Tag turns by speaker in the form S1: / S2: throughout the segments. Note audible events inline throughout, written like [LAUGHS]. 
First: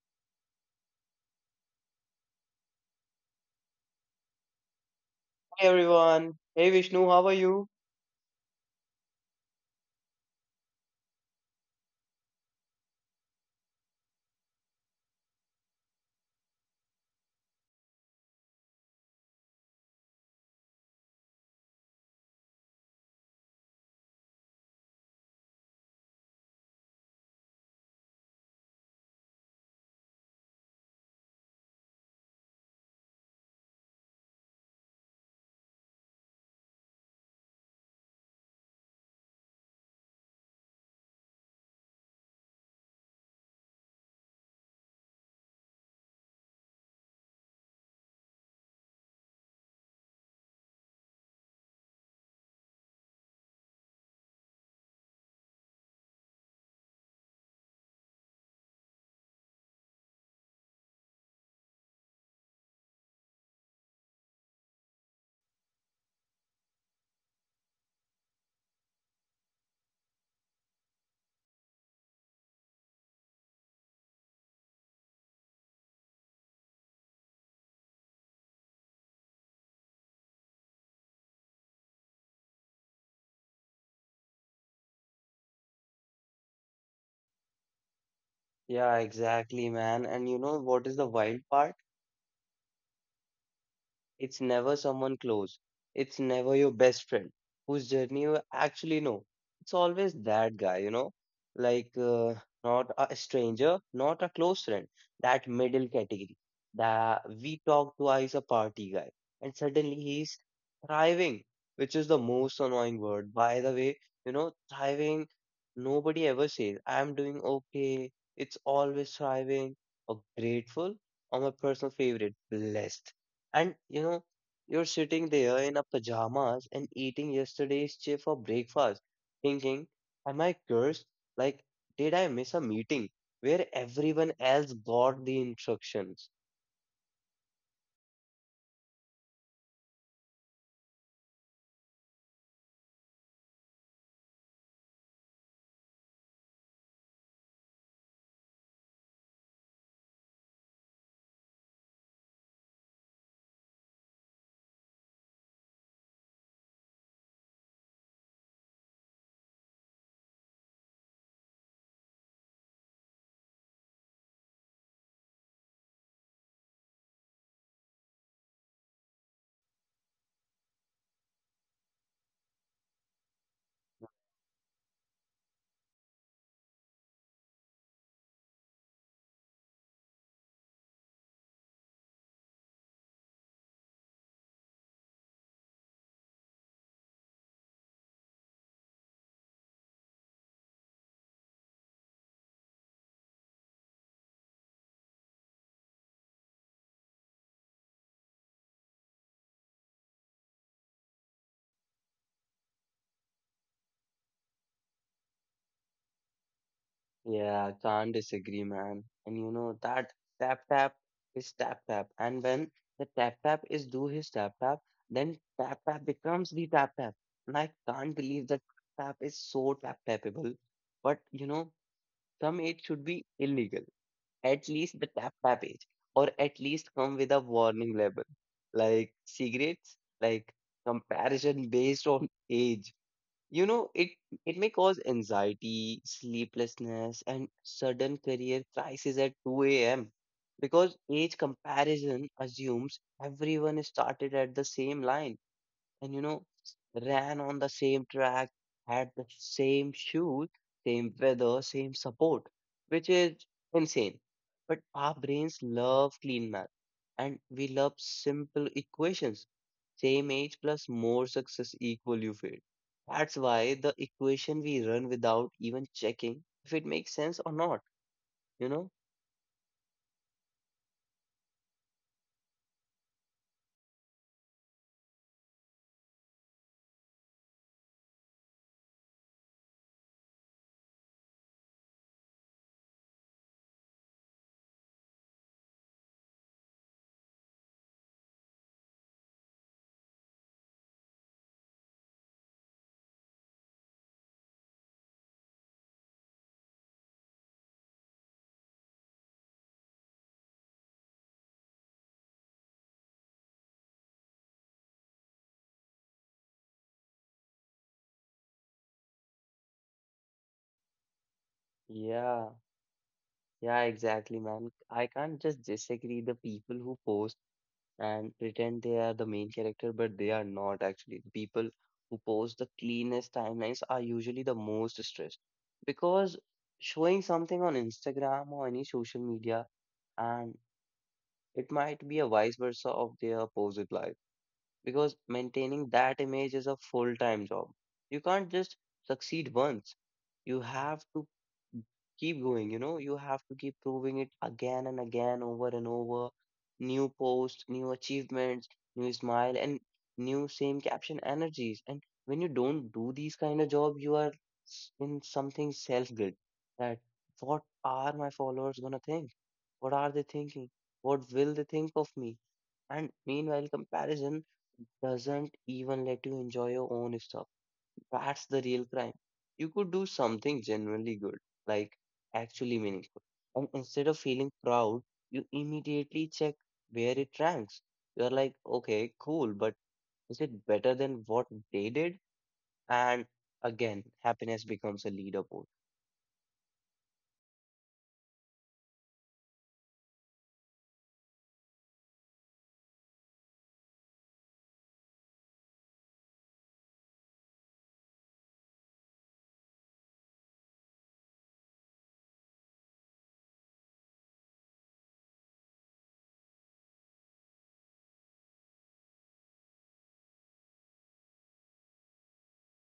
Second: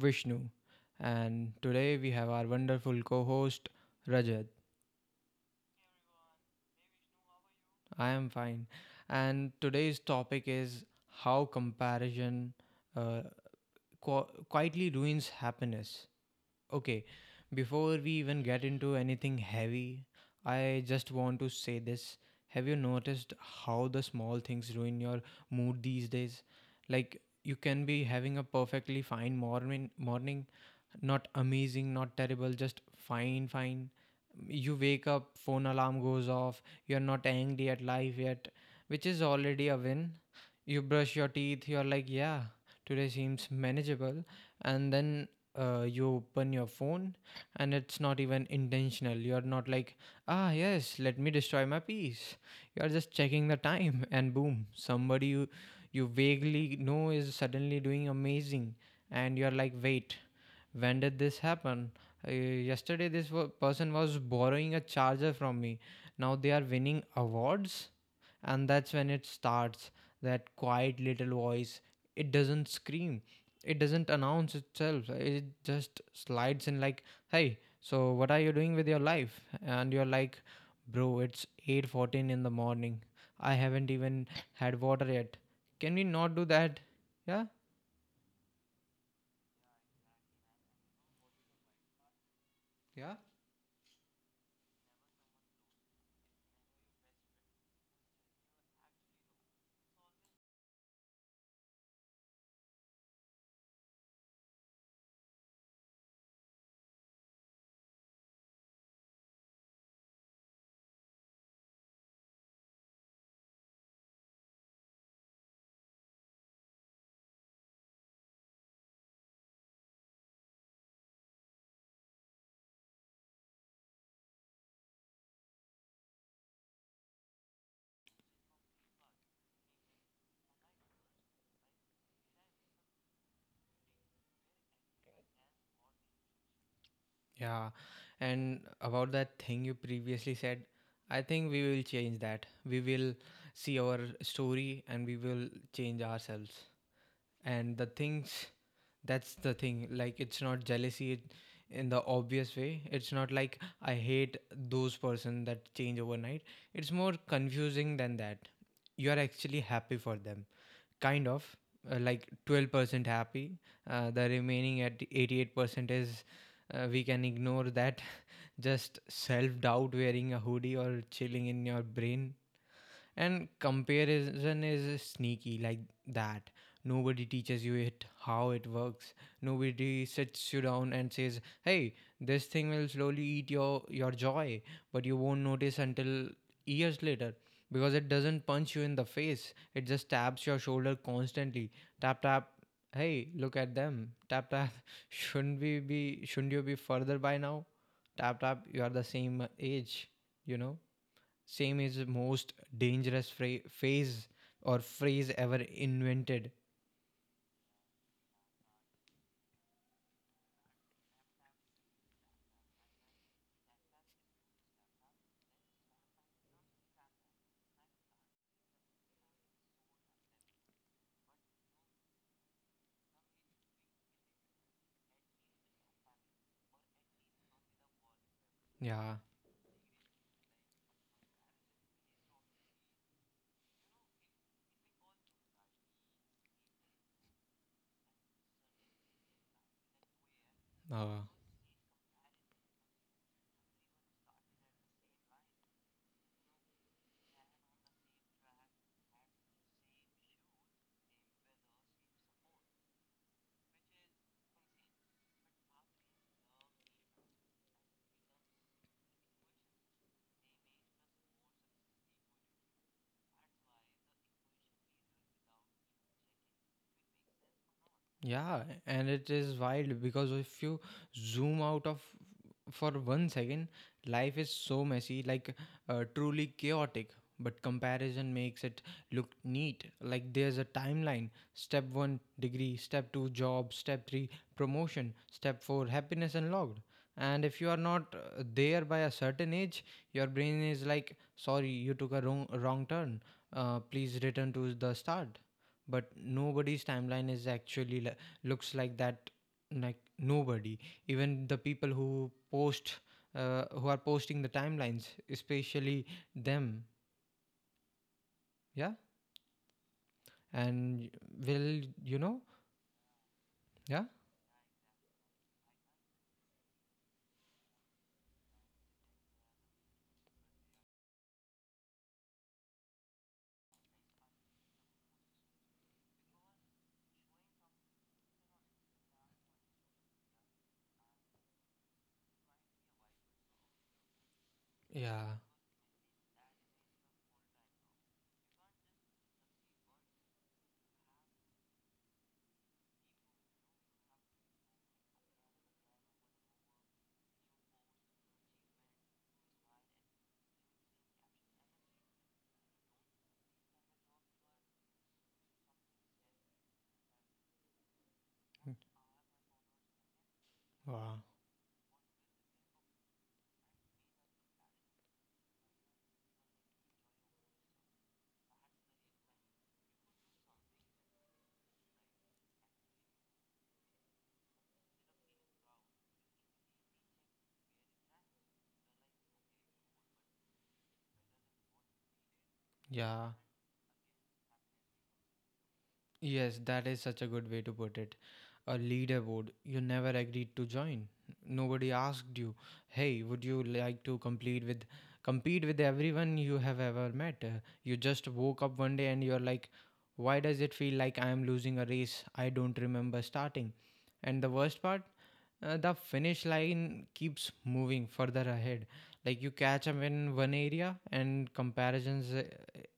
S1: Vishnu, and today we have our wonderful co host, Rajat.
S2: Hey everyone. Hey Vishnu, how are you?
S1: I am fine. And today's topic is how comparison uh, quietly ruins happiness. Okay, before we even get into anything heavy, I just want to say this. Have you noticed how the small things ruin your mood these days? Like, you can be having a perfectly fine morning, not amazing, not terrible, just fine. You wake up, phone alarm goes off, you're not angry at life yet, which is already a win. You brush your teeth, you're like, yeah, today seems manageable. And then you open your phone, and it's not even intentional. You're not like, ah, yes, let me destroy my peace. You're just checking the time, [LAUGHS] and boom, you vaguely know is suddenly doing amazing. And you're like, wait, when did this happen? Yesterday this person was borrowing a charger from me, now they are winning awards. And that's when it starts, that quiet little voice. It doesn't scream, it doesn't announce itself, it just slides in like, hey, so what are you doing with your life? And you're like, bro, it's 8:14 in the morning, I haven't even had water yet, can we not do that? Yeah,
S2: Yeah, exactly, man. And you know what is the wild part?
S1: yeah.
S2: It's never someone close. It's never your best friend whose journey you actually know. It's always that guy, you know, like uh, not a stranger, not a close friend, that middle category. That we talk twice a party guy, and suddenly he's thriving, which is the most annoying word. By the way, you know, thriving, nobody ever says, I'm doing okay. It's always thriving or grateful or my personal favorite, blessed. And you know, you're sitting there in a pajamas and eating yesterday's chip for breakfast, thinking, am I cursed? Like, did I miss a meeting where everyone else got the instructions?
S1: Yeah, and about that thing you previously said, I think we will change that. We will see our story and we will change ourselves. And the things that's the thing, like it's not jealousy, in the obvious way. It's not like I hate those person that change overnight, it's more confusing than that. You are actually happy for them, kind of, like 12% happy. Uh, the remaining at 88% is, we can ignore that, just self doubt wearing a hoodie or chilling in your brain. And comparison is sneaky like that. Nobody teaches you it how it works. Nobody sits you down and says, "Hey, this thing will slowly eat your joy," but you won't notice until years later because it doesn't punch you in the face. It just taps your shoulder constantly. Tap tap. Hey, look at them. Tap tap. [LAUGHS] Shouldn't we be? Shouldn't you be further by now? Tap tap. You are the same age. You know. Same is the most dangerous phase or phrase ever invented.
S2: Yeah, can't disagree, man. And you know, that tap tap is tap tap. And when the tap tap is do his tap tap, then tap tap becomes the tap tap. And I can't believe that tap tap is so tap tappable. But you know, some it should be illegal at least the tap package or at least come with a warning label like
S1: Yeah.
S2: cigarettes like comparison based on age, you know, it may cause anxiety, sleeplessness, and sudden career crisis at 2 a.m. because
S1: Uh,
S2: age comparison assumes everyone started at the same line and you know ran on the same track, had the same shoes, same weather, same support, which is insane. But our brains love clean math and we love simple equations. Same age plus more success equal you fail. That's why the equation we run without even checking if it makes sense or not,
S1: Yeah,
S2: you know?
S1: and it is wild because if you zoom out of for one second, life is so messy, like, truly chaotic. But comparison makes it look neat. Like there's a timeline: step one, degree; step two, job; step three, promotion; step four, happiness unlocked. And if you are not there by a certain age, your brain is like, "Sorry, you took a wrong turn. Please return to the start." But nobody's timeline is actually looks like that. Like nobody, even the people who post, who are posting the timelines, especially them. Yeah. And will, you know.
S2: Yeah, yeah,
S1: Yeah,
S2: exactly, man. I can't just disagree the people who post and pretend they are the main character, but they are not actually. The people who post the cleanest timelines are usually the most stressed because showing something on Instagram or any social media and it might be a vice versa of their opposite life because
S1: yeah,
S2: maintaining that image is a full-time job. You can't just succeed once. You have to keep going, you know, you have to keep proving it again and again, over and over. New posts, new achievements, new smile, and new same caption energies. And when you don't do these kind of job, you are s- in something self guilt that what are my followers gonna think, what are they thinking,
S1: wow,
S2: what will they think of me? And meanwhile, comparison doesn't even let you enjoy your own stuff. That's the real crime. You could do something genuinely good, like actually meaningful. And instead of feeling proud, you immediately check where it ranks. You're like, okay, cool, but is it better than what they did?
S1: yeah.
S2: And again, happiness becomes a leaderboard.
S1: Yes, that is such a good way to put it. A leaderboard you never agreed to join. Nobody asked you, "Hey, would you like to complete with compete with everyone you have ever met?" You just woke up one day and you're like, "Why does it feel like I am losing a race I don't remember starting?" And the worst part, the finish line keeps moving further ahead. Like you catch them in one area, and comparisons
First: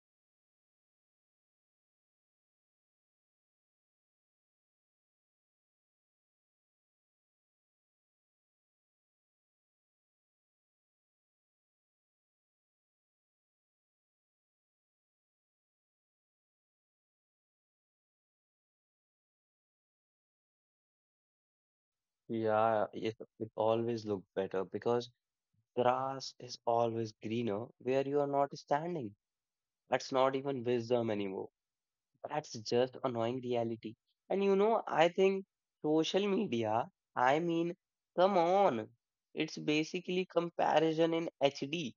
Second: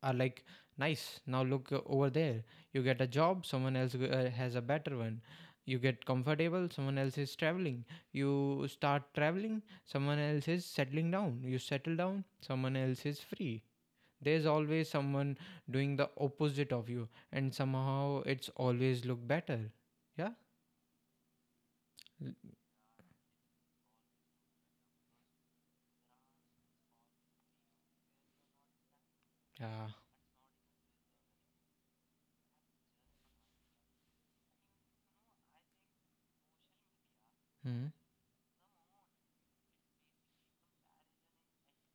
S1: are like, nice, now look over there. You get a job, someone else has a better one. You get comfortable, someone else is traveling. You start traveling, someone else is settling down. You settle down, someone else is free. There's always someone doing the opposite of you, and somehow it's always look better. Yeah? L-
S2: Yeah, it always look better because grass is always greener where you are not standing.
S1: Yeah.
S2: That's not even wisdom anymore. That's just annoying reality. And you know, I think social media, I mean,
S1: Hmm.
S2: come on. It's basically comparison in HD.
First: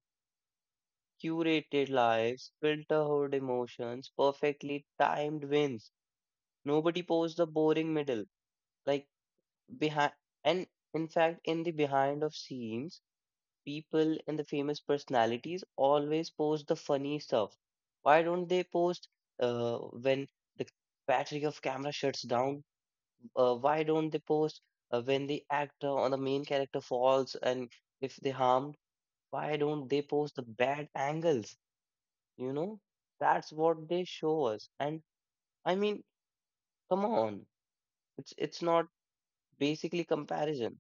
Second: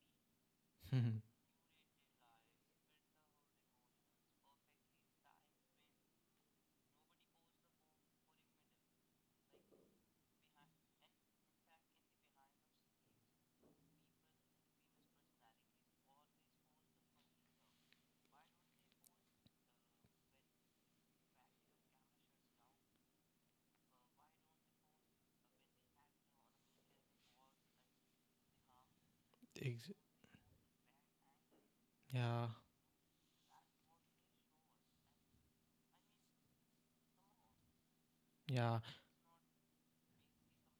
S1: [LAUGHS]
S2: Curated lives, filtered emotions, perfectly timed wins. Nobody posts the boring middle. Like behind and in fact in the behind of scenes, people and the famous personalities always post the funny stuff. Why don't they post uh, when the battery of camera shuts down, why don't they post when the actor or the main character falls and if they harmed, why don't
S1: Ex-
S2: they post the bad angles?
S1: yeah,
S2: You know, that's what they show us. And I mean, come on, it's
S1: yeah,
S2: not basically comparison.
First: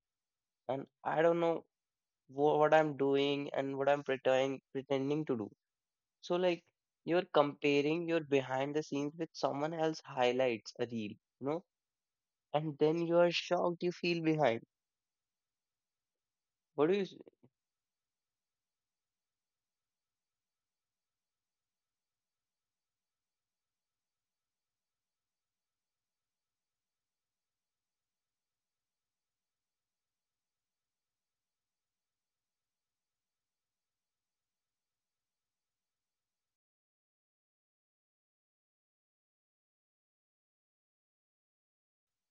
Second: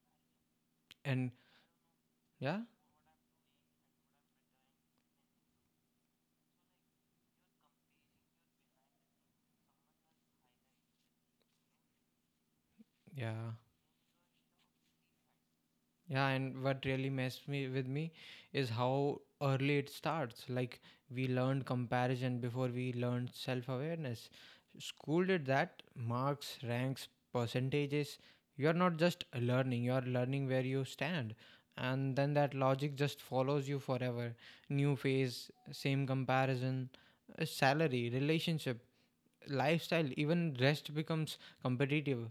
S2: And I
S1: and
S2: don't know
S1: yeah,
S2: what I'm doing and what I'm pretending to do. So like, you're comparing your behind the scenes with someone else highlights a reel, you know. And then you are
S1: yeah,
S2: shocked, you feel behind.
S1: yeah. And what
S2: What do you
S1: really
S2: s-
S1: messed me with me is how early it starts. Like we learned comparison before we learned self-awareness. School did that. Marks, ranks, percentages. You're not just learning. You're learning where you stand, and then that logic just follows you forever. New phase, same comparison, salary, relationship, lifestyle. Even rest becomes competitive.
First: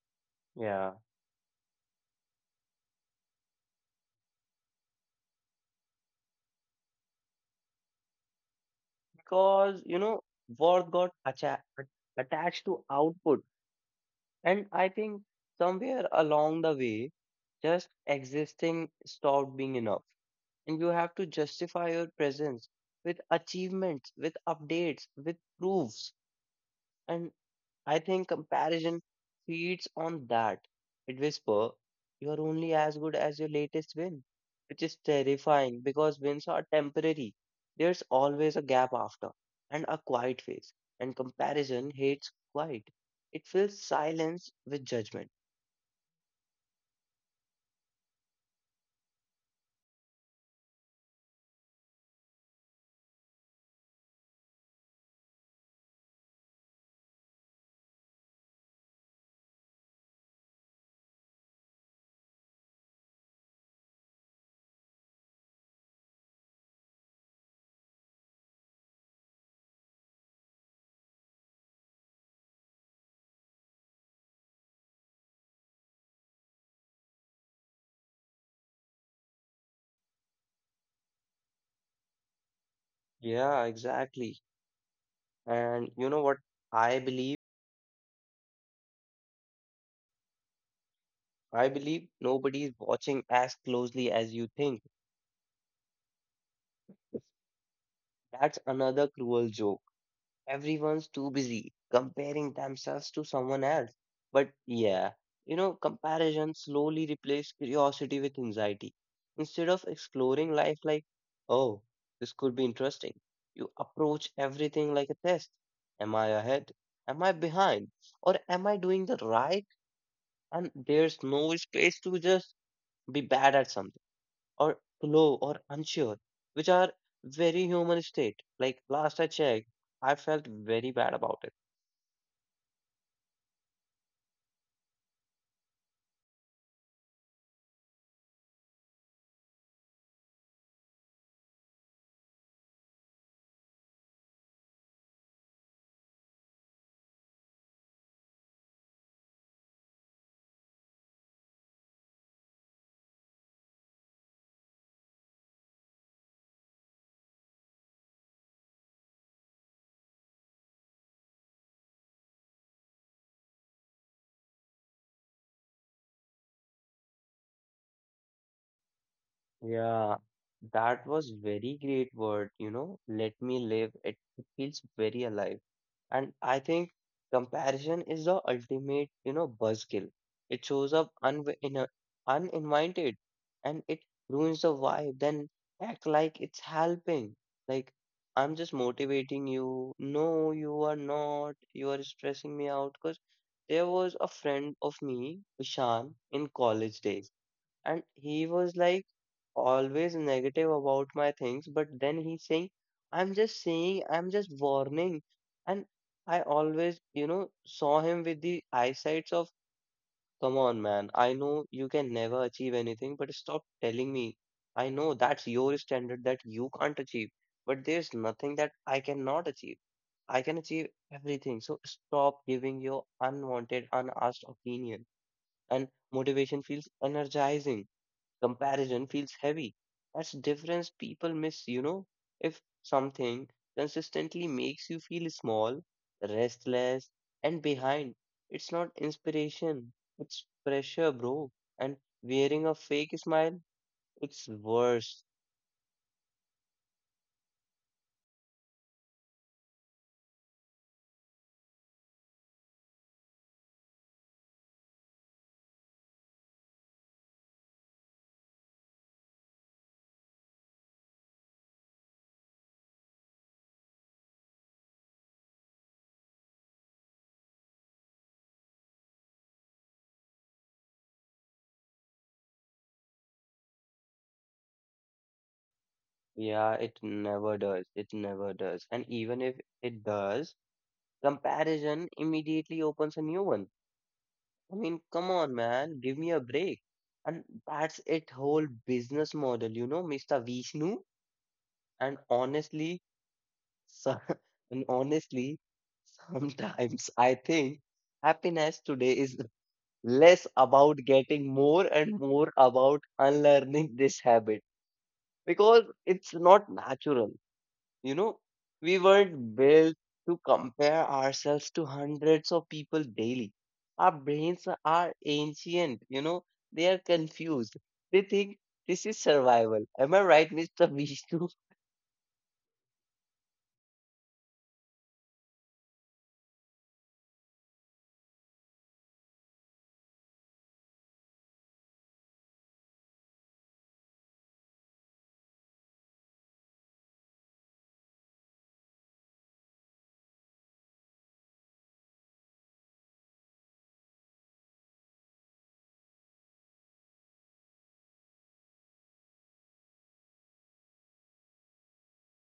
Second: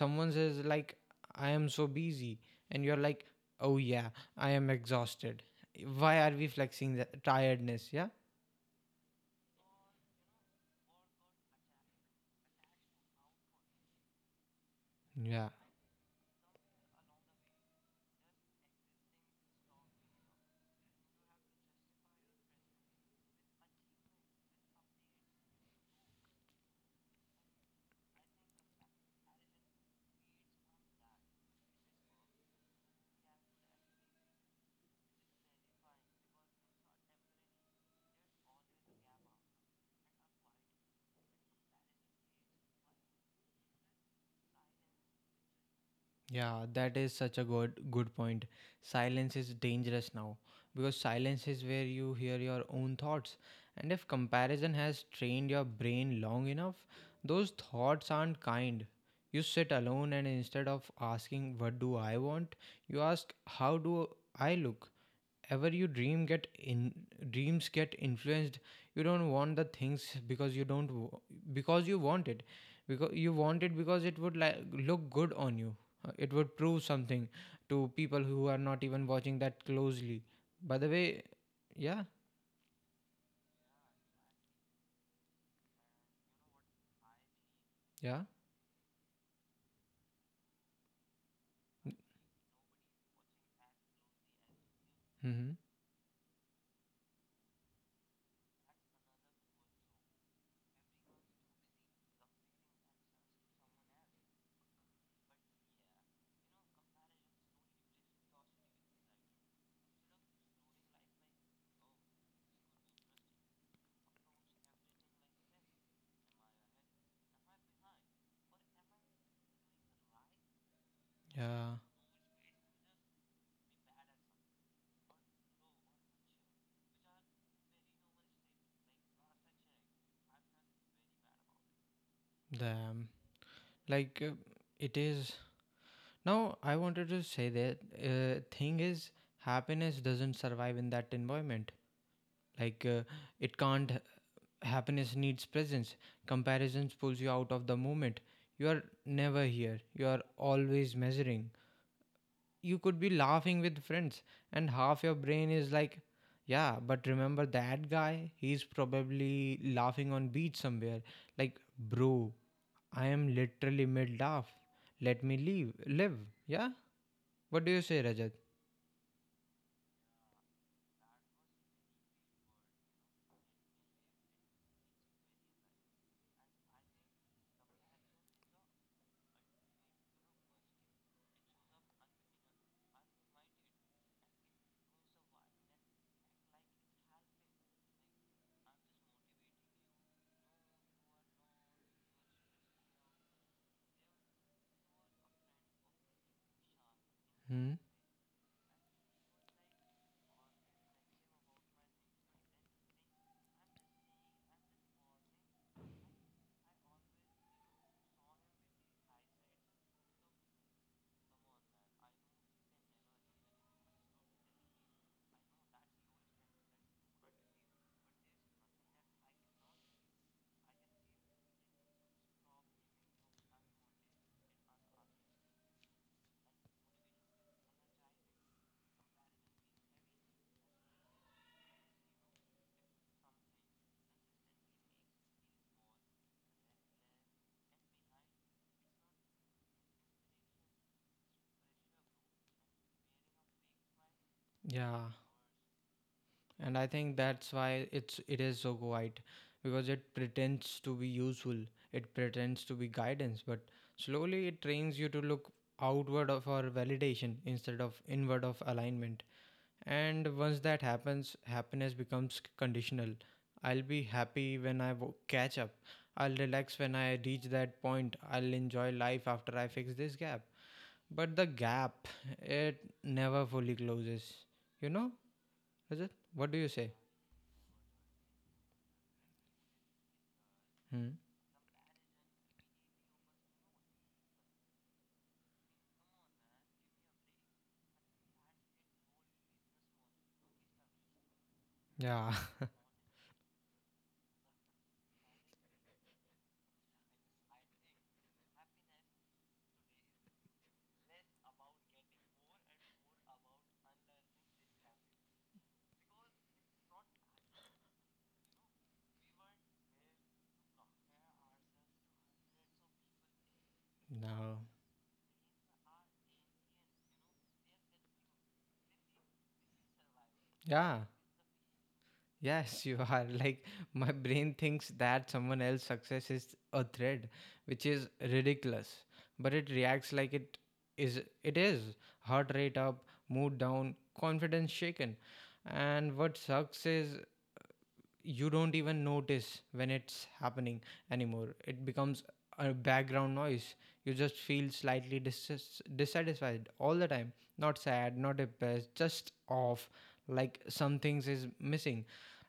S1: Someone says
S2: Yeah,
S1: like, I am so busy. And you're like, oh yeah, I am exhausted. Why are we flexing the tiredness? Yeah,
S2: because you know worth attached to output. And I think
S1: yeah.
S2: somewhere along the way, just existing stopped being enough and you have to justify your presence with achievements, with updates, with proofs. And I think comparison feeds on that. It whisper, you are only as good as your latest win, which is terrifying because wins are temporary. There's always a gap after and a quiet phase, and comparison hates quiet. It fills silence with judgment.
S1: Yeah, that is such a good point. Silence is dangerous now because silence is where you hear your own thoughts. And if comparison has trained your brain long enough, those thoughts aren't kind. You sit alone and instead of asking what do I want, you ask how do I look? Ever you dream get in, dreams get influenced. You don't want the things because you don't w- because you want it, because you want it because it would like look good on you. It would prove something to people who are not even watching that closely, by the way. Yeah,
S2: Yeah, exactly. And you know what I believe?
S1: yeah,
S2: I believe nobody is watching as closely as you think.
S1: mm-hmm,
S2: That's another cruel joke. Everyone's too busy comparing themselves to someone else. But yeah, you know, comparison slowly replaces curiosity with anxiety. Instead of exploring life like, oh, this could be interesting, you approach everything like a test. Am I ahead? Am I behind? Or am I doing the right? And there's no
S1: yeah,
S2: space to just be bad at something or slow or unsure, which are very human state. Like last I checked, I felt very bad about it.
S1: damn. Like, it is, now I wanted to say that, thing is happiness doesn't survive in that environment. Like, it can't. Happiness needs presence. Comparisons pulls you out of the moment. You are never here. You are always measuring. You could be laughing with friends, and half your brain is like, yeah, but remember that guy? He's probably laughing on beach somewhere. Like, bro, I am literally mid laugh. Let me leave, live. Yeah. What do you say, Rajat?
S2: Yeah, that was very great word, you know. Let me live. It feels very alive. And I think comparison is the ultimate, you know, buzzkill. It shows up uninvited and it ruins the vibe. Then act like it's helping. Like, I'm just motivating you. No, you are not. You are stressing me out. Because there was a friend of me, Ishan, in college days,
S1: Hmm.
S2: and he was like always negative about my things, but then he's saying I'm just saying, I'm just warning. And I always, you know, saw him with the eyesights of, come on man, I know you can never achieve anything, but stop telling me. I know that's your standard that you can't achieve, but there's nothing that I cannot achieve. I can achieve everything. So stop giving your unwanted, unasked opinion. And motivation feels energizing, comparison feels heavy. That's difference people miss, you know. If something consistently makes you feel small, restless, and behind, it's not inspiration, it's pressure, bro. And wearing a fake smile, it's
S1: Yeah.
S2: worse.
S1: And I think that's why it is so quiet, because it pretends to be useful, it pretends to be guidance, but slowly it trains you to look outward for validation instead of inward of alignment. And once that happens, happiness becomes conditional. I'll be happy when I catch up, I'll relax when I reach that point, I'll enjoy life after I fix this gap. But the gap, it never fully closes, you know. Is it? What do you
S2: Yeah,
S1: say?
S2: it never does. It never does. And even if it does,
S1: Hmm?
S2: comparison immediately opens a new one. I mean, come on, man, give me a break. And that's it whole business model, you know, Mr. Vishnu. And
S1: Yeah,
S2: honestly, so, [LAUGHS] and honestly, sometimes I think happiness today is less about getting more and more about unlearning this habit because it's not natural. You know, we weren't built to compare ourselves to hundreds of people daily. Our
S1: [LAUGHS] no.
S2: brains are ancient, you know, they are confused. They think this is survival. Am I right, Mr.
S1: Yeah,
S2: Vishnu? [LAUGHS]
S1: yes, [LAUGHS] you are. Like, my brain thinks that someone else's success is a threat, which is ridiculous. But it reacts like it is. It is. Heart rate up, mood down, confidence shaken. And what sucks is you don't even notice when it's happening anymore. It becomes a background noise. You just feel slightly dissatisfied all the time. Not sad, not depressed, just off. Like some things is missing.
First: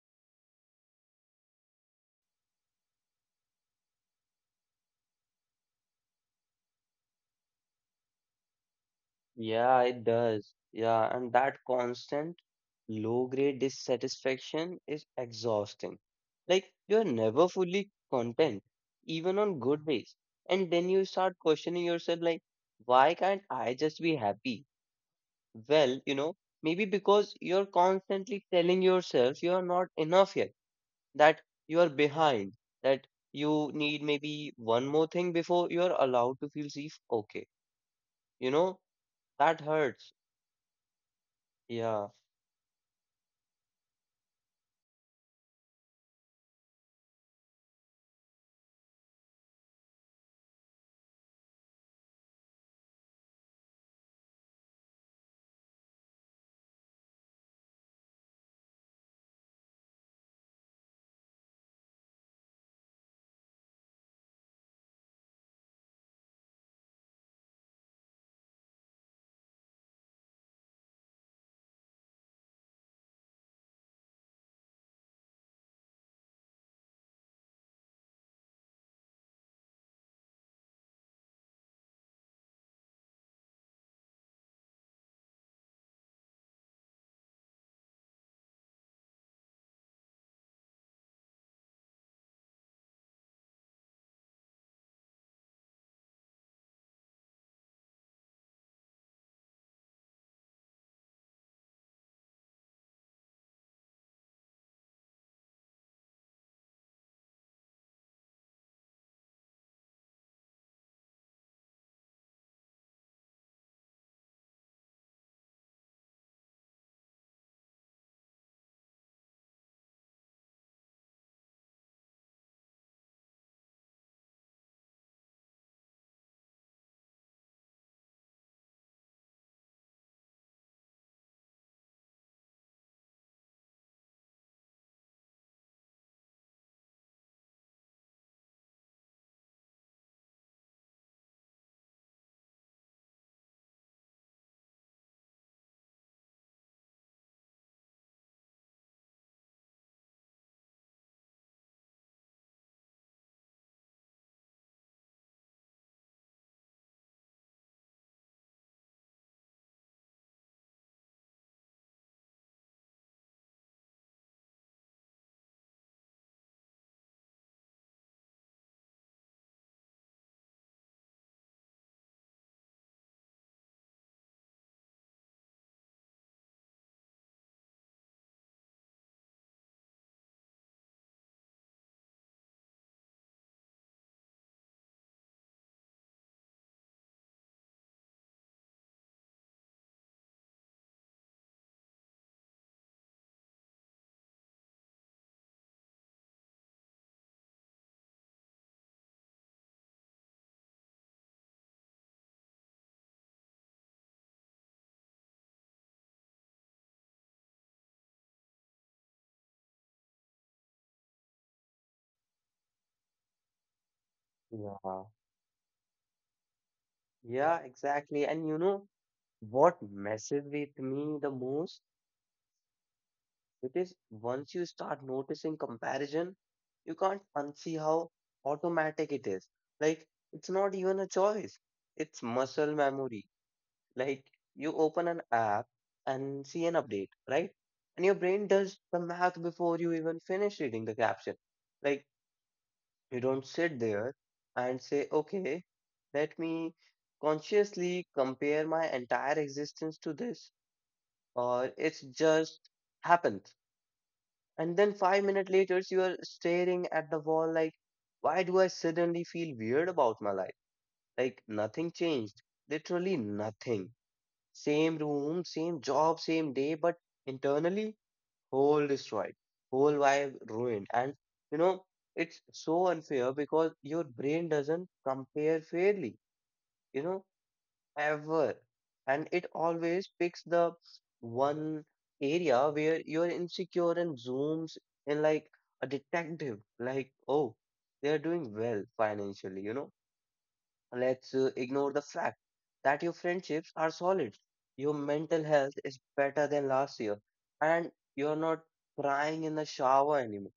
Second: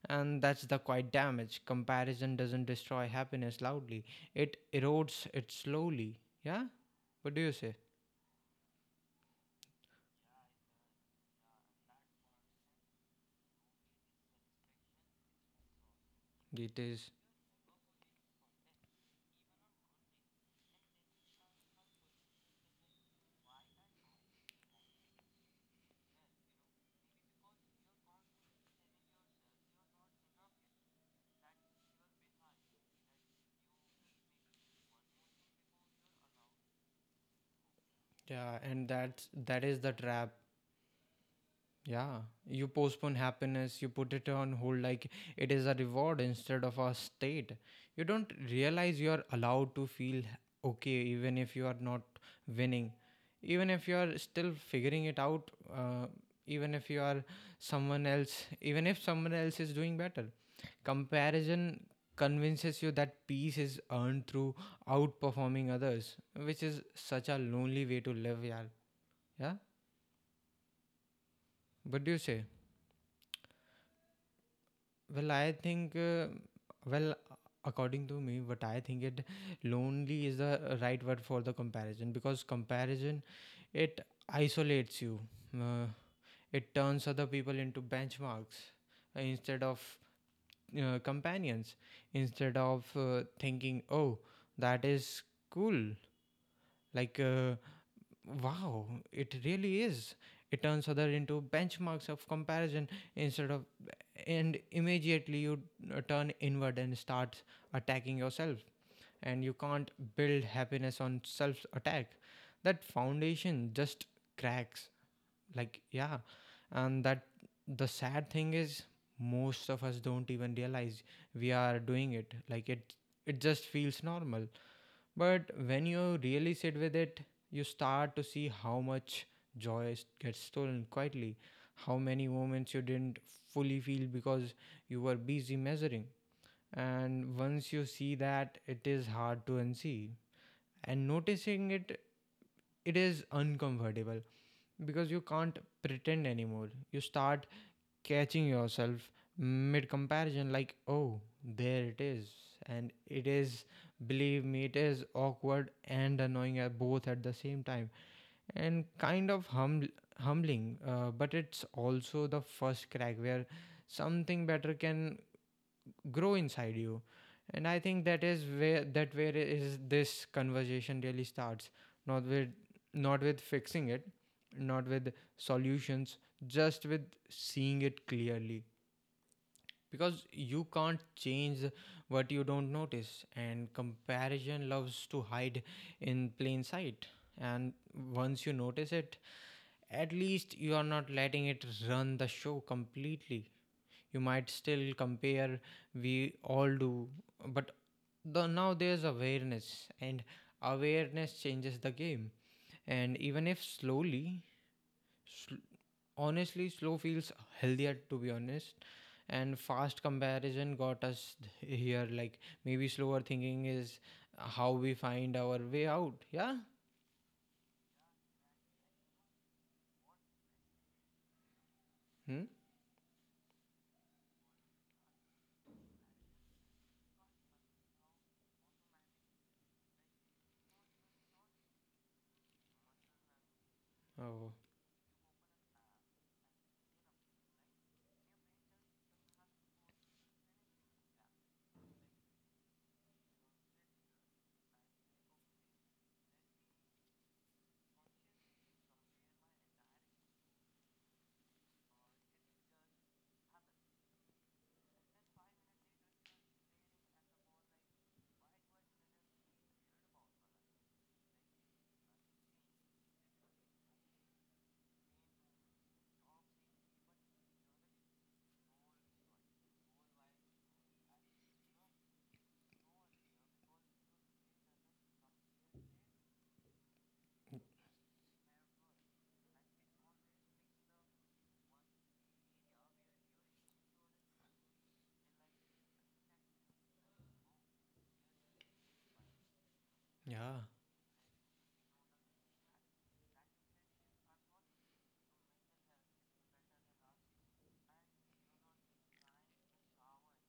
S1: And that's the quite damage. Comparison doesn't destroy happiness loudly, it erodes it slowly. Yeah? What do you say?
S2: Yeah, it does. Yeah, and that constant low grade dissatisfaction is exhausting. Like,
S1: It
S2: you're
S1: is.
S2: never fully content, even on good days. And then you start questioning yourself, like, why can't I just be happy? Well, you know, maybe because you're constantly telling yourself you are not enough yet, that you are behind, that you need maybe one more thing before you're allowed to feel safe. Okay. You
S1: Yeah,
S2: know,
S1: and
S2: that
S1: that is the
S2: hurts.
S1: trap.
S2: Yeah,
S1: Yeah, you postpone happiness, you put it on hold like it is a reward instead of a state. You don't realize you are allowed to feel okay even if you are not winning, even if you are still figuring it out, uh, even if you are someone else, even if someone else is doing better. Comparison convinces you that peace is earned through outperforming others, which is such a lonely way to live, yeah. Yeah, what do you say? Well, I think, well, according to me, what I think it, lonely is the right word for the comparison, because comparison, it isolates you. Uh, it turns other people into benchmarks, instead of companions. Instead of thinking, oh, that is cool. Like, wow, it really is. It turns other into benchmarks of comparison instead of, and immediately you turn inward and start attacking yourself. And you can't build happiness on self attack. That foundation just cracks. Like, yeah. And that the sad thing is, most of us don't even realize we are doing it. Like, it just feels normal. But when you really sit with it, you start to see how much gets stolen quietly, how many moments you didn't fully feel because you were busy measuring. And once you see that, it is hard to unsee. And noticing it, it is uncomfortable because you can't pretend anymore. You start catching yourself mid comparison, like oh there it is. And it is, believe me, it is awkward and annoying at both at the same time, and kind of humbling, but it's also the first crack where something better can grow inside you. And I think that is where, that where is this conversation really starts, not with, not with fixing it, not with solutions, just with seeing it clearly. Because you can't change what you don't notice, and comparison loves to hide in plain sight. And once you notice it, at least you are not letting it run the show completely. You might still compare, we all do, but now there's awareness, and awareness changes the game. And even if slowly, Sl- honestly, slow feels healthier to be honest. And fast comparison got us here. Like maybe slower thinking is how we
S2: yeah,
S1: find our way out. Yeah.
S2: yeah, exactly. And you know what messes with me the most?
S1: Hmm?
S2: It is once you start noticing comparison, you can't unsee how automatic it is. Like, it's not even a choice, it's muscle memory. Like,
S1: Oh,
S2: you open an app and see an update, right? And your brain does the math before you even finish reading the caption. Like, you don't sit there and say, okay, let me consciously compare my entire existence to this, or it's just happened. And then 5 minutes later, you are staring at the wall like, why do I suddenly feel weird about my life? Like nothing changed, literally nothing. Same room, same job, same day, but internally, whole destroyed, whole vibe ruined. And you know, it's so unfair because your brain doesn't compare fairly, you know, ever. And it always picks the one area where you're insecure and zooms in like a detective, like, oh, they're doing well financially, you know.
S1: yeah.
S2: Let's ignore the fact that your friendships are solid. Your mental health is better than last year, and you're not crying in the shower anymore.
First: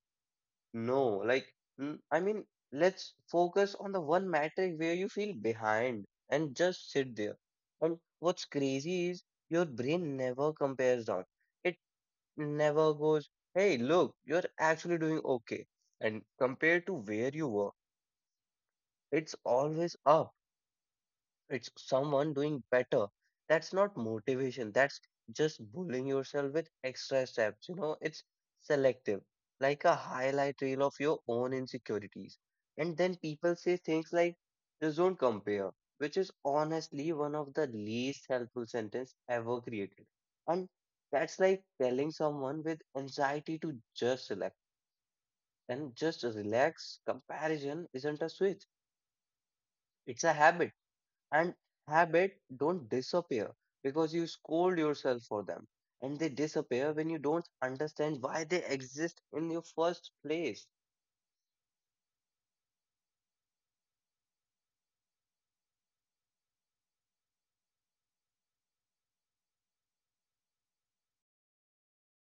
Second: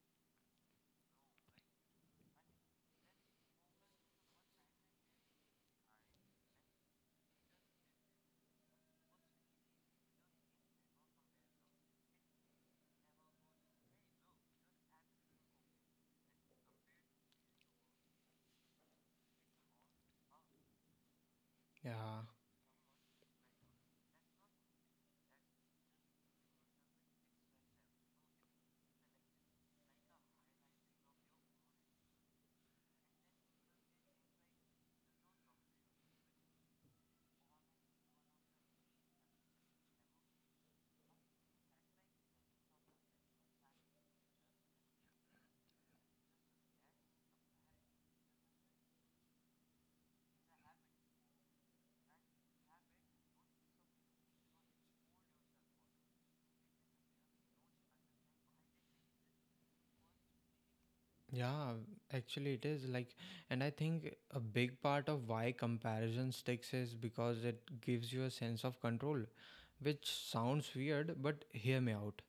S2: No, like, mm, I mean, let's focus on the one metric where you feel behind and just sit there. And what's crazy is your brain never compares down. It never goes, hey, look, you're actually doing okay. And compared to where you were, it's always up, it's
S1: Yeah.
S2: someone doing better. That's not motivation. That's just bullying yourself with extra steps. You know, it's selective, like a highlight reel of your own insecurities. And then people say things like, just don't compare, which is honestly one of the least helpful sentence ever created. And that's like telling someone with anxiety to just select and just relax. Comparison isn't a switch, it's a habit, and habit don't disappear because you scold yourself for them, and they disappear when you don't understand why they exist in your first place.
S1: Yeah. Actually, it is like, and I think a big part of why comparison sticks is because it gives you a sense of control, which sounds weird, but hear me out.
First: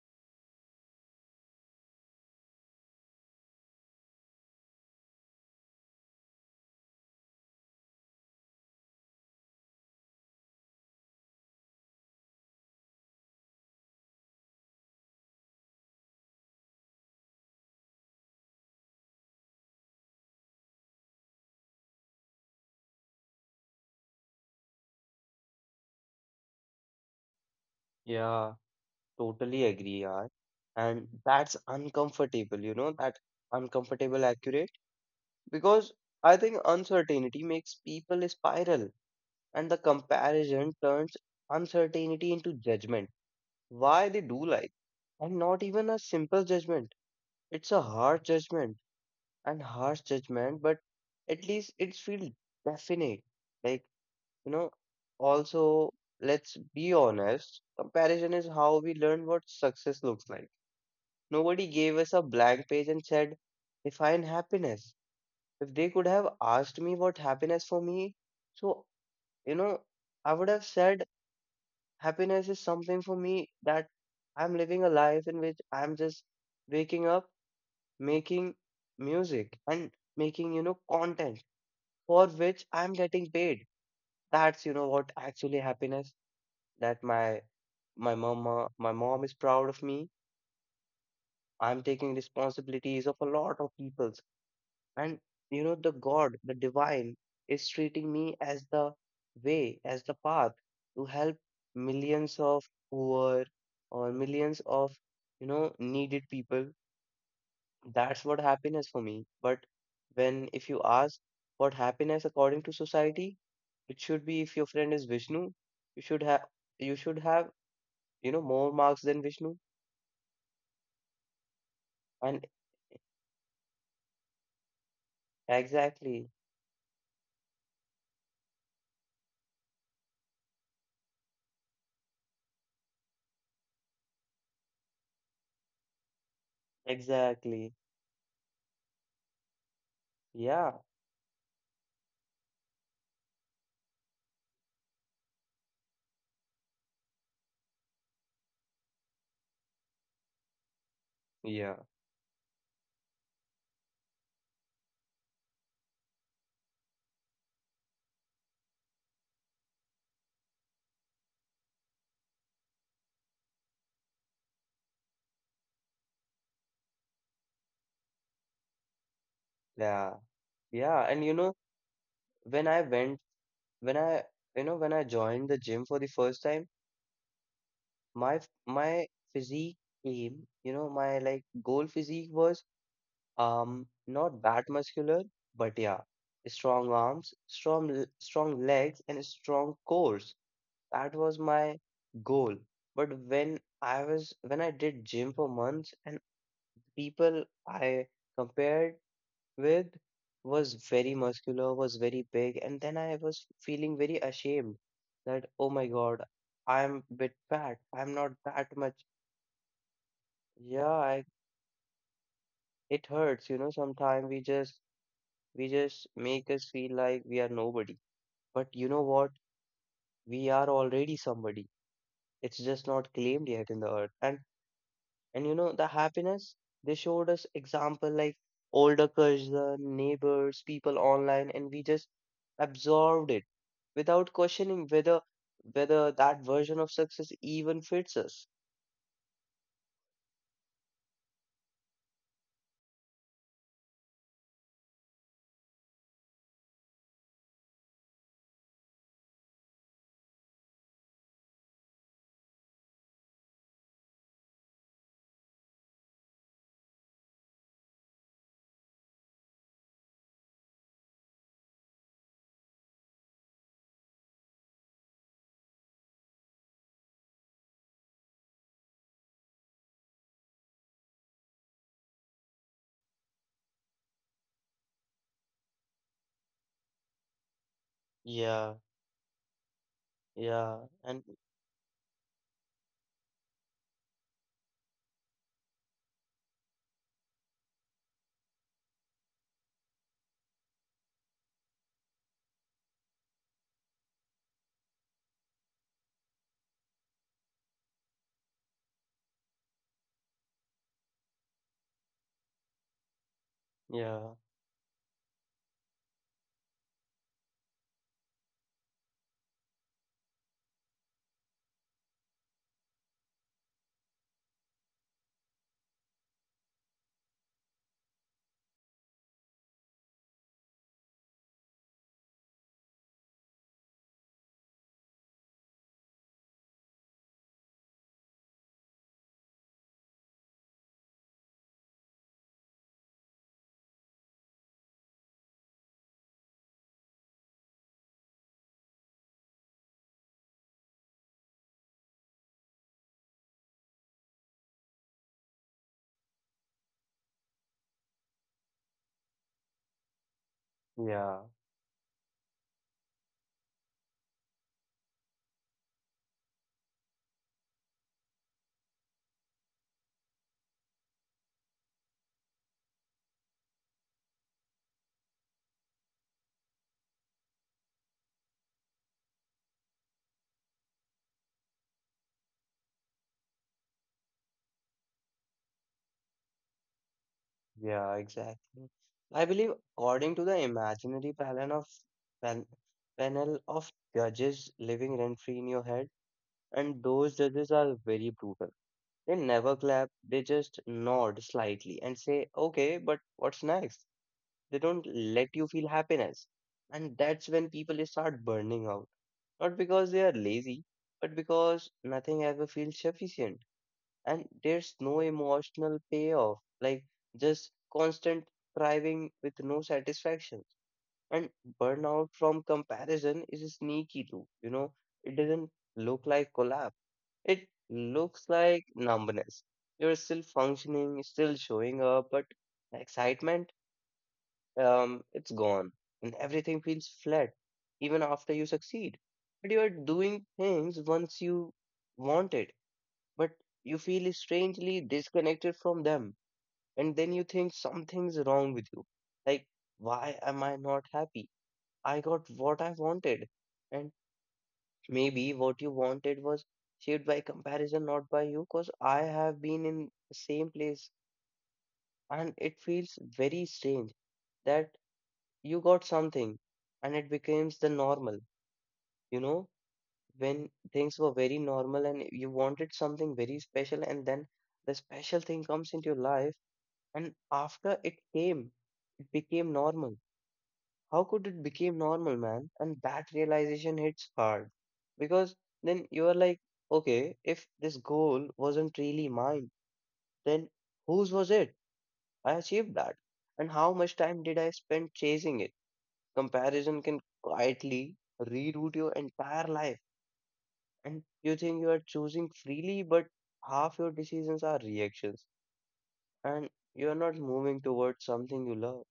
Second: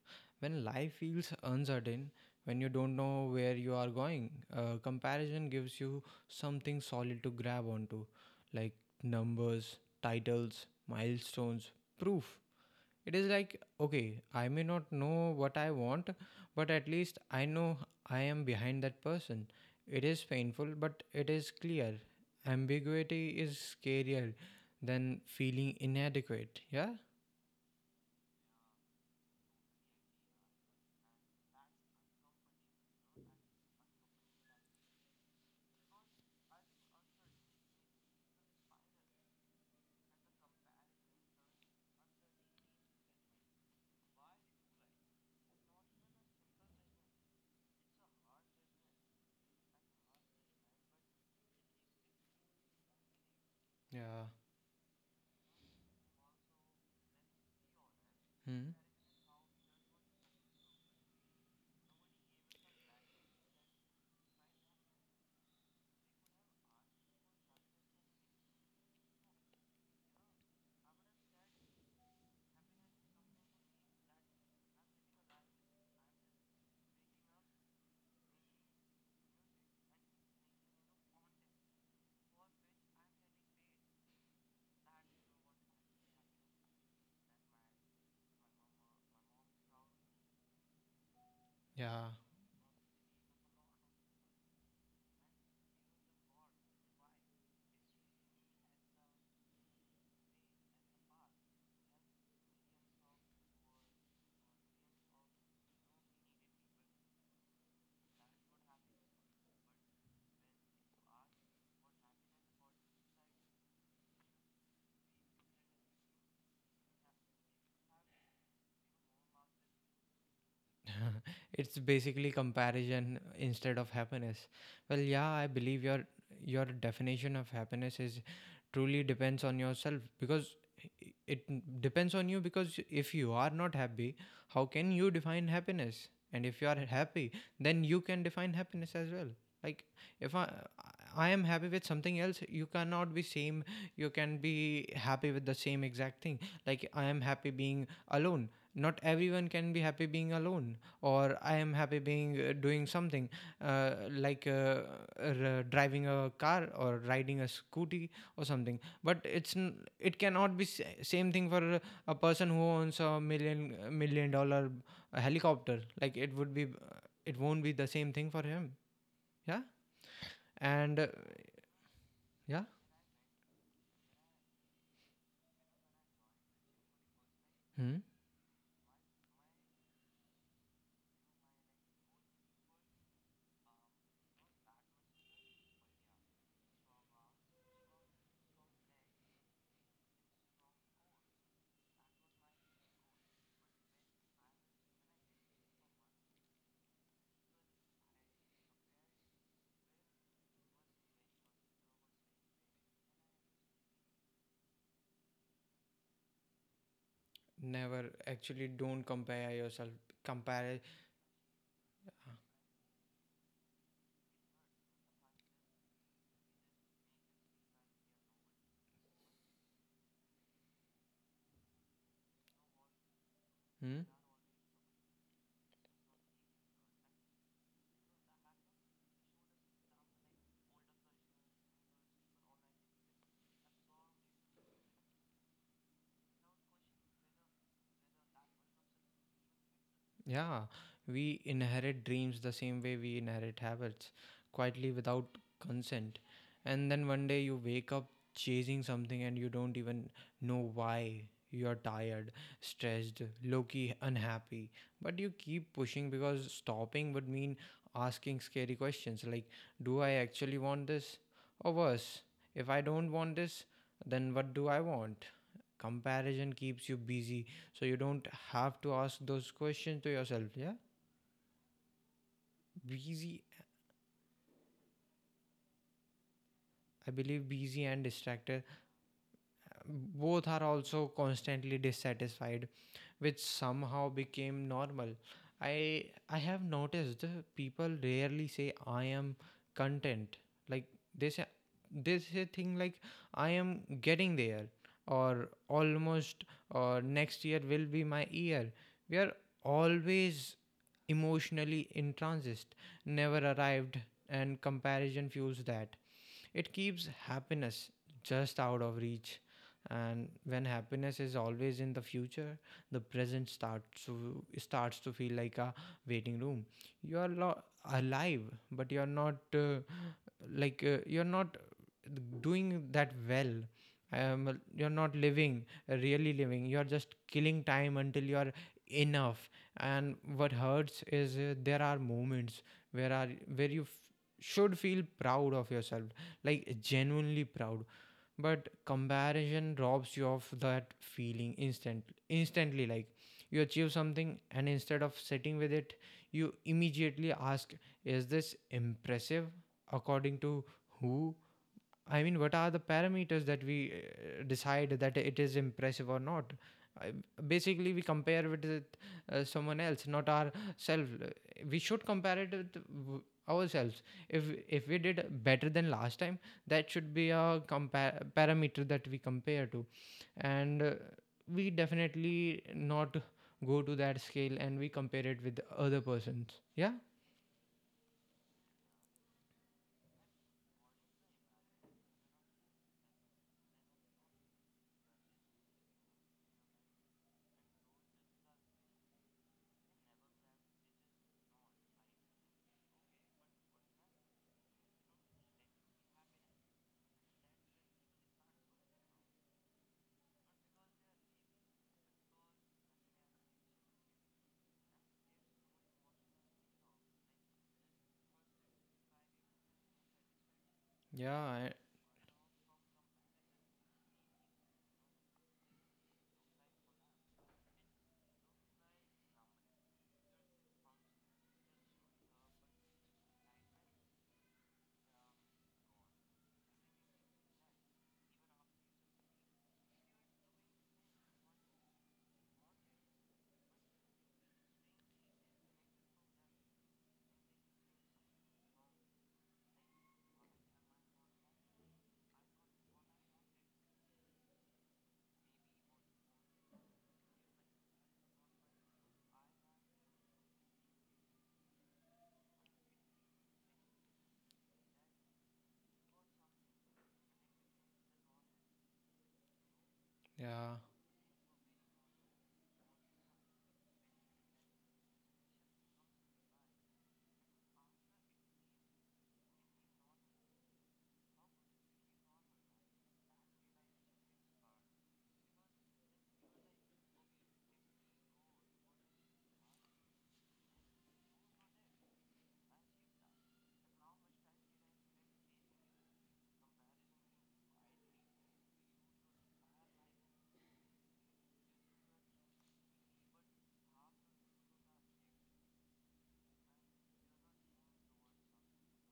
S1: When life feels uncertain, when you don't know where you are going, comparison gives you something solid to grab onto, like numbers, titles, milestones, proof. It is like, okay, I may not know what I want, but at least I know I am behind that person. It is painful, but it is clear. Ambiguity is scarier than feeling inadequate, yeah?
S2: Yeah, totally agree, yaar. And that's uncomfortable, you know that, uncomfortable accurate, because I think uncertainty makes people spiral, and the comparison turns uncertainty into judgment. Why they do, like, and not even a simple judgment, it's a hard judgment and harsh judgment, but at least it feels definite. Like,
S1: Yeah.
S2: you know, also, let's be honest, comparison is
S1: Hmm.
S2: how we learn what success looks like. Nobody gave us a blank page and said, define happiness. If they could have asked me what happiness for me, so, you know, I would have said, happiness is something for me that I'm living a life in which I'm just waking up, making music, and making content for which I'm getting paid. That's, what actually happiness, that my mama, my mom is proud of me. I'm
S1: Yeah.
S2: taking responsibilities of a lot of peoples. And you know, the God, the divine is treating me as the way, as the path to help millions of poor or millions of, needed people. That's what happiness for me. But when if you ask what happiness according to society, it should be if your friend is Vishnu, you should have you should have, more marks than Vishnu.
S1: [LAUGHS] It's basically
S2: And
S1: comparison instead of happiness. Well, yeah, I believe
S2: exactly,
S1: your definition of happiness is truly depends on yourself because it depends on you because if you are not happy, how can you define happiness? And if you are happy,
S2: exactly.
S1: then you can define happiness as well. Like if
S2: Yeah,
S1: I am happy with something else, you cannot be same. You can be happy with the same exact thing. Like I am happy being alone. Not everyone can be happy being alone, or I
S2: yeah,
S1: am happy being doing something like driving a car or riding a scooty or something, but it cannot be same thing for a person who owns a million $1 million helicopter. Like it won't be the same thing for him, yeah.
S2: yeah, yeah.
S1: And
S2: And you know, when
S1: yeah.
S2: I went when I you know when I joined the gym for the first time,
S1: Hmm?
S2: my physique came, you know, my like goal physique was not that muscular, but yeah, strong arms, strong legs, and strong cores. That was my goal. But when I did gym for months, and people I compared with was very muscular, was very big, and then I was feeling very ashamed that, oh my God, I'm a bit fat. I'm
S1: Never
S2: not
S1: actually
S2: that much.
S1: don't compare yourself compare.
S2: Yeah, I, it hurts, you know. Sometimes we just we just make us feel like we are nobody. But you know what? We are already somebody. It's just not claimed yet in the
S1: Hmm?
S2: earth. And you know the happiness they showed us example like older cousins, neighbors, people online, and we just absorbed it without questioning whether that version of success even fits us.
S1: Yeah, we inherit dreams the same way we inherit habits, quietly without consent. And then one day you wake up chasing something and you don't even know why. You're tired, stressed, low key unhappy. But you keep pushing because stopping would mean asking scary questions like, do I actually want this? Or worse, if I don't want this, then what do I want? Comparison keeps you busy so you don't have to ask those questions to yourself, yeah. Busy. I believe busy and distracted,
S2: Yeah,
S1: both are
S2: yeah,
S1: also
S2: and
S1: constantly dissatisfied, which somehow became normal. I have noticed the people rarely say I am content. Like they say, thing like I am getting there, or almost, or next year will be my year. We are always emotionally intransit, never arrived.
S2: yeah,
S1: And comparison fuels that. It keeps happiness just out of reach. And when happiness is always in the future, the present starts to feel like a waiting room. You are alive, but you are not like you are not doing that well. You're not living, really living. You're just killing time until you're enough. And what hurts is, there are moments where are where you should feel proud of yourself, like genuinely proud, but comparison robs you of that feeling instantly. Like you achieve something and instead of sitting with it, you immediately ask, is this impressive according to who?
S2: yeah.
S1: I mean, what are the parameters that we decide that it is impressive or not? I, Basically, we compare with it someone else, not ourselves. We should compare it with w- ourselves. If we did better than last time, that should be a compare parameter that we compare to, and we definitely not go to that scale and we compare it with other persons. Yeah.
S2: Yeah, exactly. I believe, according to the imaginary panel of pan, panel of judges living rent-free in your head, and those judges are very brutal. They never clap, they just nod slightly and say, "Okay, but what's next?" They don't let you feel happiness, and that's when people start burning out. Not because they are lazy, but because nothing ever feels sufficient, and there's no emotional payoff, like just constant striving with no satisfaction.
S1: Yeah,
S2: And
S1: I.
S2: burnout from comparison is sneaky too, you know. It doesn't look like collapse, it looks like numbness. You're still functioning, still showing up, but the excitement, it's gone, and everything feels flat even after you succeed. But you are doing things once you wanted, but you feel strangely disconnected from them. And then you think something's wrong with you. Like, why am I not happy? I got what I wanted. And maybe what you wanted was shaped by comparison, not by you, because I have been in the same place. And it feels very strange that you got something and it becomes the normal, you know, when
S1: Yeah.
S2: things were very normal and you wanted something very special, and then the special thing comes into your life. And after it came, it became normal. How could it became normal, man? And that realization hits hard because then you are like, okay, if this goal wasn't really mine, then whose was it? I achieved that. And how much time did I spend chasing it? Comparison can quietly reroute your entire life. And you think you are choosing freely, but half your decisions are reactions. And you are not moving towards something you love.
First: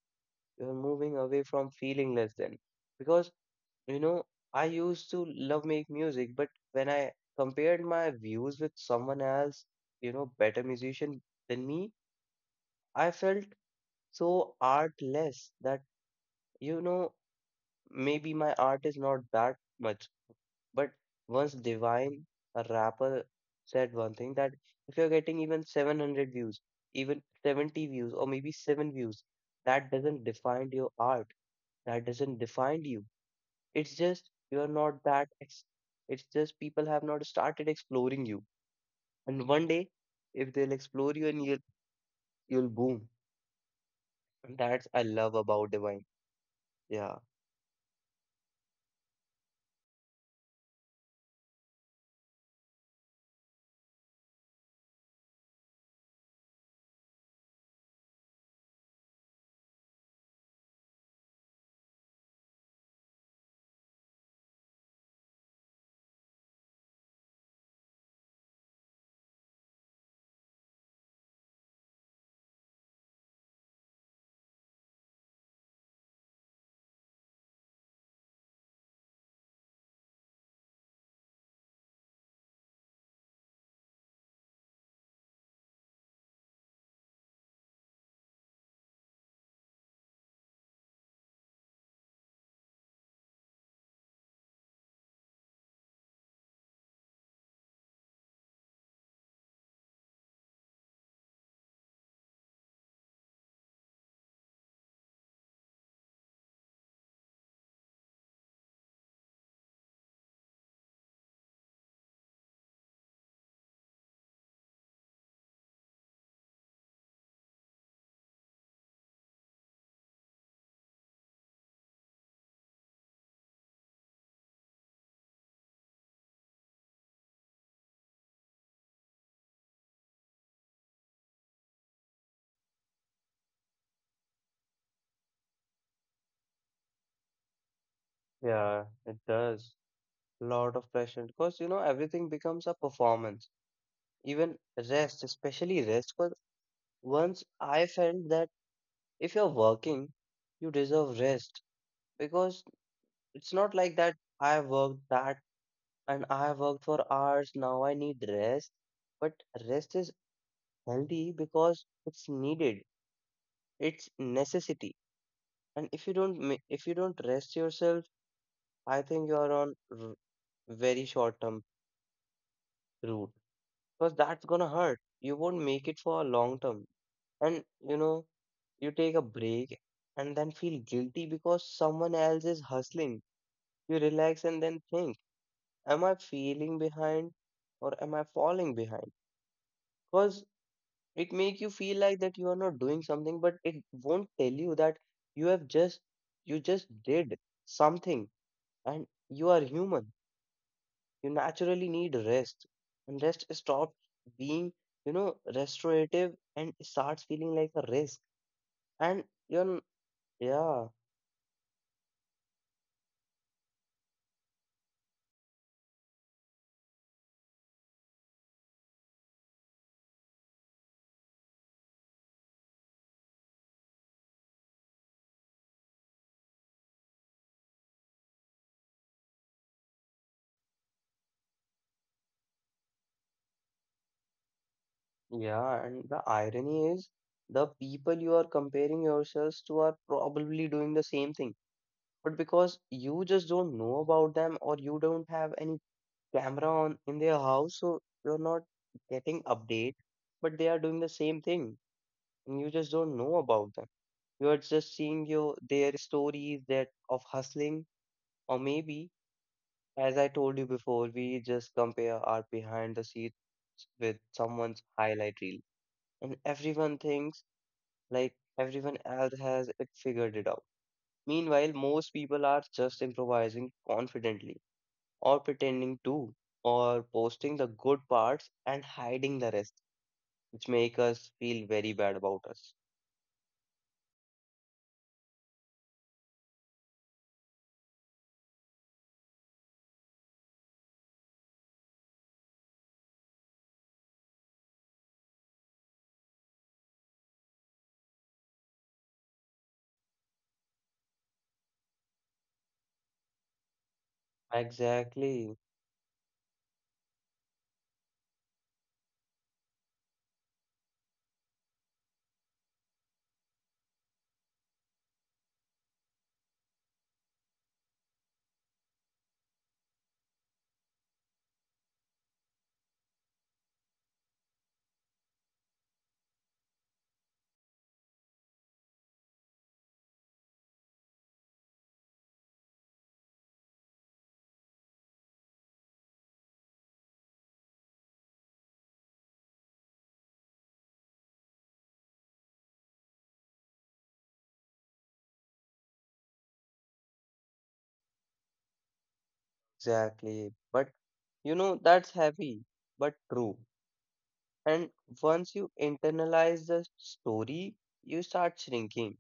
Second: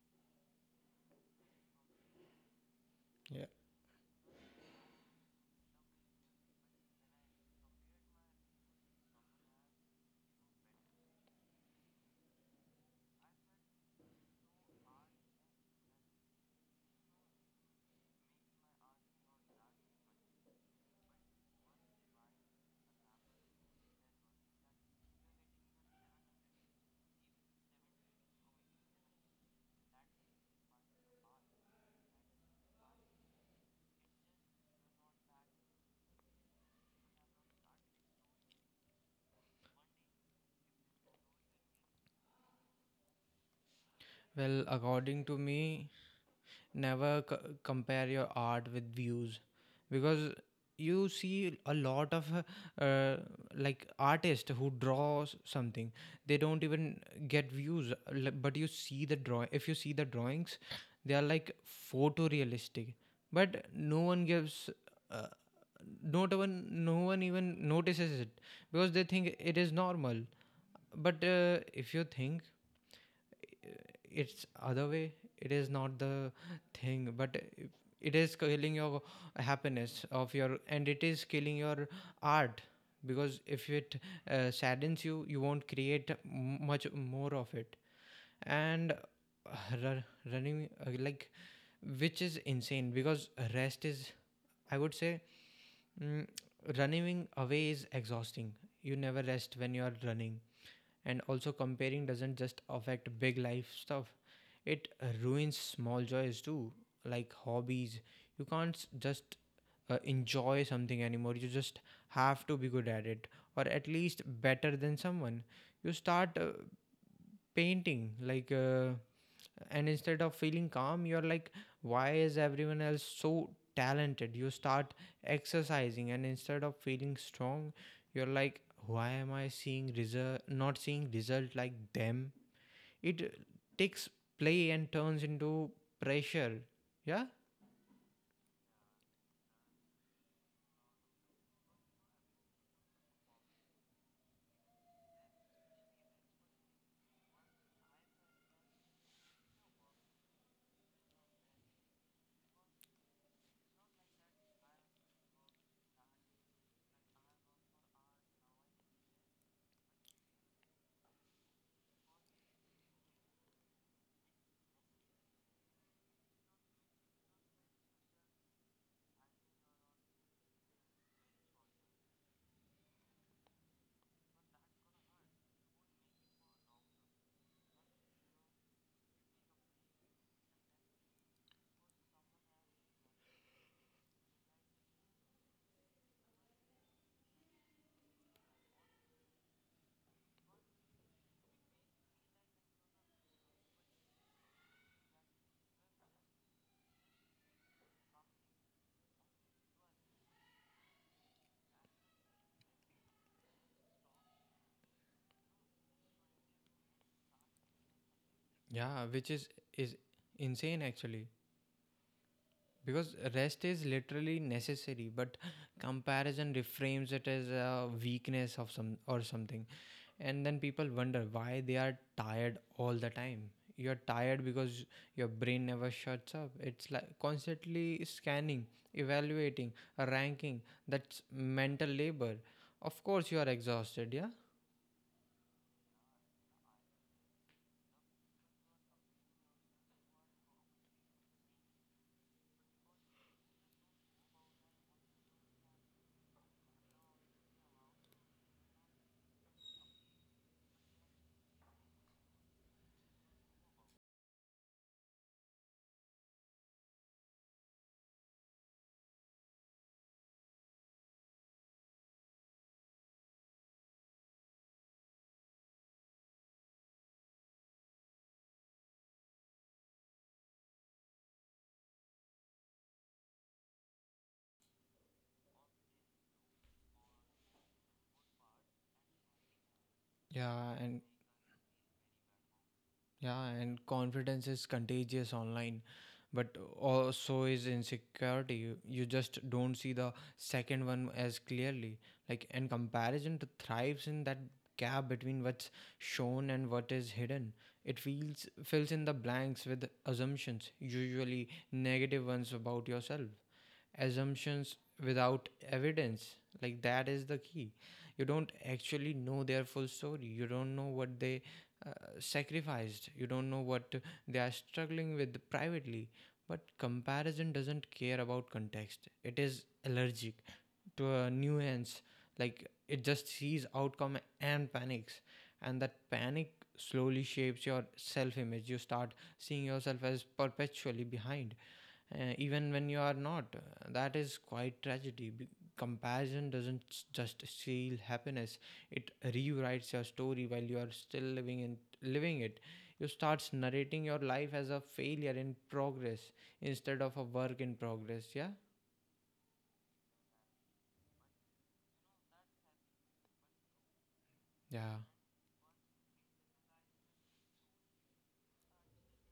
S2: You're moving away from feeling less than. Because,
S1: Yeah.
S2: you know, I used to love make music, but when I compared my views with someone else, you know, better musician than me, I felt so artless that, you know, maybe my art is not that much. But once Divine, a rapper, said one thing that if you're getting even 700 views, even 70 views, or maybe 7 views, that doesn't define your art, that doesn't define you. It's just you're not that, it's just people have not started exploring you. And one day, if they'll explore you, you'll boom. And
S1: Well,
S2: that's I
S1: according to
S2: love about
S1: me,
S2: Divine. Yeah,
S1: never compare your art with views, because you see a lot of uh, like artists who draws something, they don't even get views but you see the draw if you see the drawings, they are like photorealistic, but no one gives uh, not even no one even notices it because they think it is normal. But if you think it's other way, it is not the thing, but it is killing your happiness of your and it is killing your art, because if it saddens you, you won't create much more of it. And ru- running like, which is insane because rest is, I would say, mm, running away is exhausting. You never rest when you are running. And also comparing doesn't just affect big life stuff, it ruins small joys too, like hobbies. You can't s- just enjoy something anymore, you just have to be good at it, or at least better than someone. You start painting like, and instead of feeling calm you're like, why is everyone else so talented? You start exercising and instead of feeling strong, you're like, why am I seeing result not seeing result like them? It takes play and turns into pressure. Yeah.
S2: yeah, it does. A lot of pressure because you know everything becomes a performance. Even rest, especially rest, because once I felt that if you're working, you deserve rest because it's not like that I worked that and I worked for hours now I need rest. But rest is healthy because it's needed, it's necessity. And if you don't if you don't rest yourself, I think you're on very short term route, because that's gonna hurt, you won't make it for a long term. And you know, you take a break and then feel guilty because someone else is hustling, you relax and then think, am I feeling behind or am I falling behind? Because it make you feel like that you are not doing something, but it won't tell you that you have just, you just did something, and you are human, you naturally need rest. And rest stop being, you know, restorative and starts feeling like a risk.
S1: Yeah, which
S2: and you're n-
S1: is insane
S2: yeah,
S1: actually, because rest is literally necessary, but comparison reframes it as a weakness of something. And then people wonder why they are tired all the time. You're tired because your brain never shuts up. It's like constantly scanning, evaluating, ranking. That's mental labor. Of course you are exhausted. Yeah.
S2: yeah, and the irony is the people you are comparing yourselves to are probably doing the same thing, but because you just don't know about them, or you don't have any camera on in their house, so you're not getting update, but they are doing the same thing, and you just don't know about them. You are just seeing your their stories that of hustling, or maybe, as I told you before, we just compare our behind the scenes with someone's highlight reel, and everyone thinks like everyone else has it figured it out. Meanwhile, most people are just improvising confidently or pretending to, or posting the good parts and hiding the rest,
S1: Yeah,
S2: which
S1: and
S2: make us feel very bad about us.
S1: yeah, and confidence is contagious online, but also is insecurity. You just don't see the second one as clearly. Like, and comparison thrives in that gap between what's shown and what is hidden. It feels fills in the blanks with assumptions, usually negative ones about yourself, assumptions without
S2: Exactly,
S1: evidence. Like that is the key. You don't actually know their full story. You don't know what they uh, sacrificed. You don't know what they are struggling with privately. But comparison doesn't care about context, it is allergic to a nuance. Like it just sees outcome and panics, and that panic slowly shapes your self image. You start seeing yourself as perpetually behind, even when you are not. That is quite tragedy. Comparison doesn't just steal happiness; it rewrites your story while you are still living it. You start narrating your life as a failure in progress instead of a work in progress. Yeah.
S2: exactly. But you know, that's heavy, but true.
S1: Yeah.
S2: And once you internalize the story, you start shrinking.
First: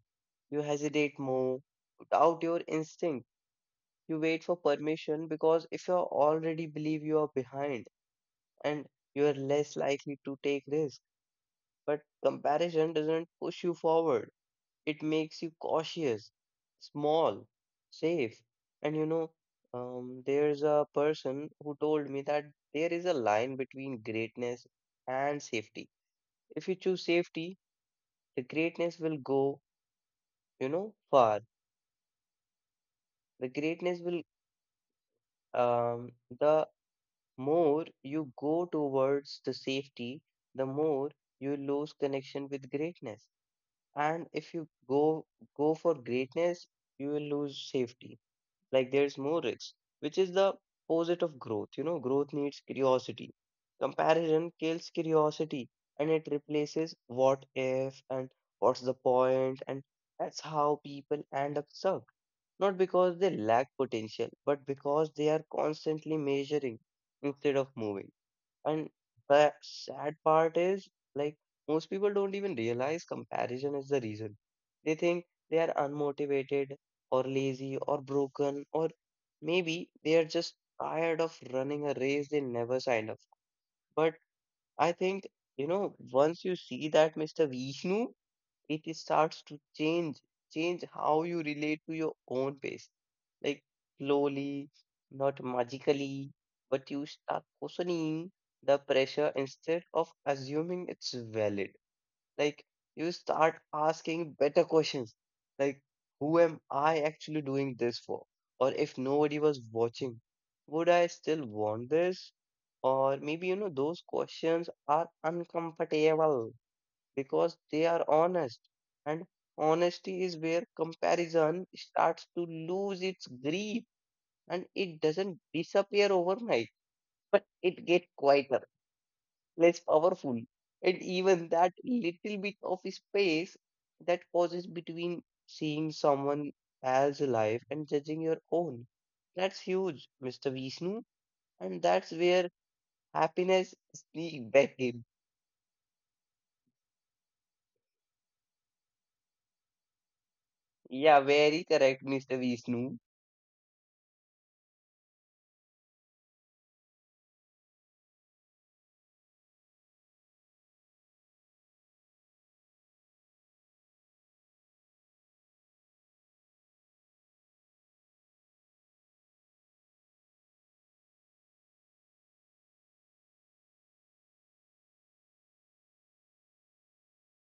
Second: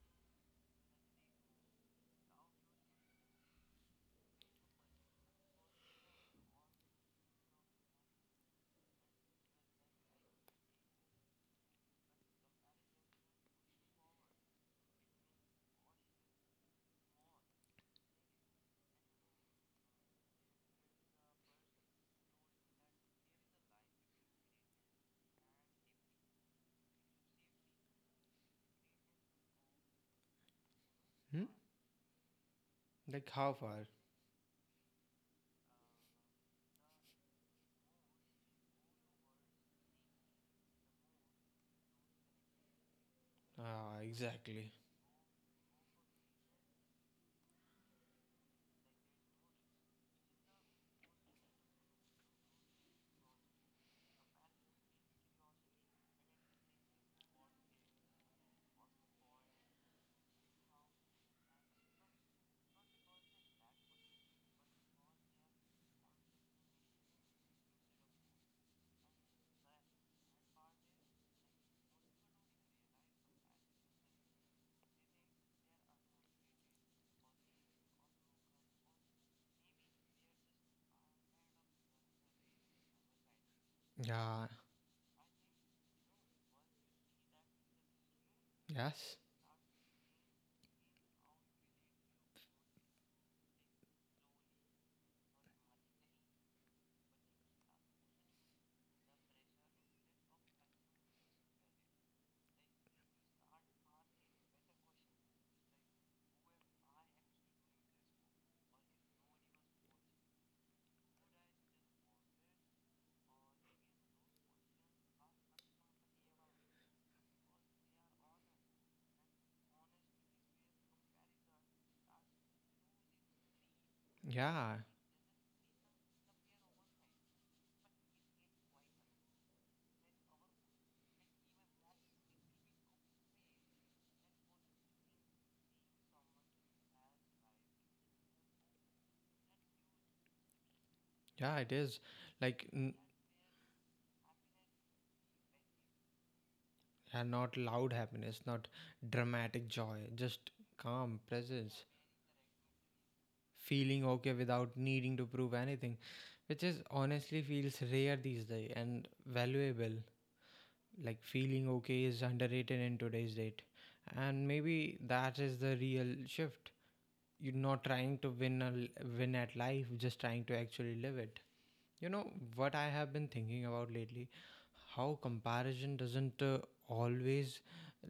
S2: You hesitate more, you doubt your instinct, you wait for permission, because if you already believe you are behind, and you are less likely to take risks. But comparison doesn't push you forward. It makes you cautious, small, safe. And you know, there's a person who told me that there is a line between greatness and safety. If you choose safety, the greatness will go, you know,
S1: Hmm?
S2: far.
S1: Like how
S2: The
S1: far?
S2: greatness will, um, the more you go towards the safety, the more you lose connection with greatness.
S1: Ah,
S2: And if
S1: exactly.
S2: you go for greatness, you will lose safety. Like there's more risk, which is the opposite of growth. You know, growth needs curiosity. Comparison kills curiosity, and it replaces what if and what's the point, and that's how people end up stuck. Not because they lack potential, but because they are constantly measuring instead of moving. And the sad part is, like, most people don't even realize comparison is the reason. They think they are unmotivated or lazy or broken, or maybe they are just tired of running a race they never signed up for. But
S1: Yeah.
S2: I think, you know, once you see that, Mr. Vishnu, it
S1: Yes.
S2: starts to change how you relate to your own pace, like slowly, not magically, but you start questioning the pressure instead of assuming it's valid. Like, you start asking better questions, like, who am I actually doing this for? Or if nobody was watching, would I still want this? Or maybe, you know, those questions are uncomfortable because they are honest. And honesty is where comparison starts to lose its grip,
S1: Yeah.
S2: and it doesn't disappear overnight, but it gets quieter, less powerful. And even that little bit of space, that pauses between seeing someone else's life and judging your own. That's huge, Mr. Vishnu.
S1: Yeah. It
S2: And
S1: is
S2: that's where
S1: like
S2: happiness sneaks back in.
S1: yeah, not loud happiness, not dramatic joy, just calm
S2: Yeah,
S1: presence.
S2: very correct, Mr. Vishnu.
S1: Feeling okay without needing to prove anything, which is honestly feels rare these days and valuable. Like feeling okay is underrated in today's date, and maybe that is the real shift. You're not trying to win at life, just trying to actually live it. You know what I have been thinking about lately? How comparison doesn't always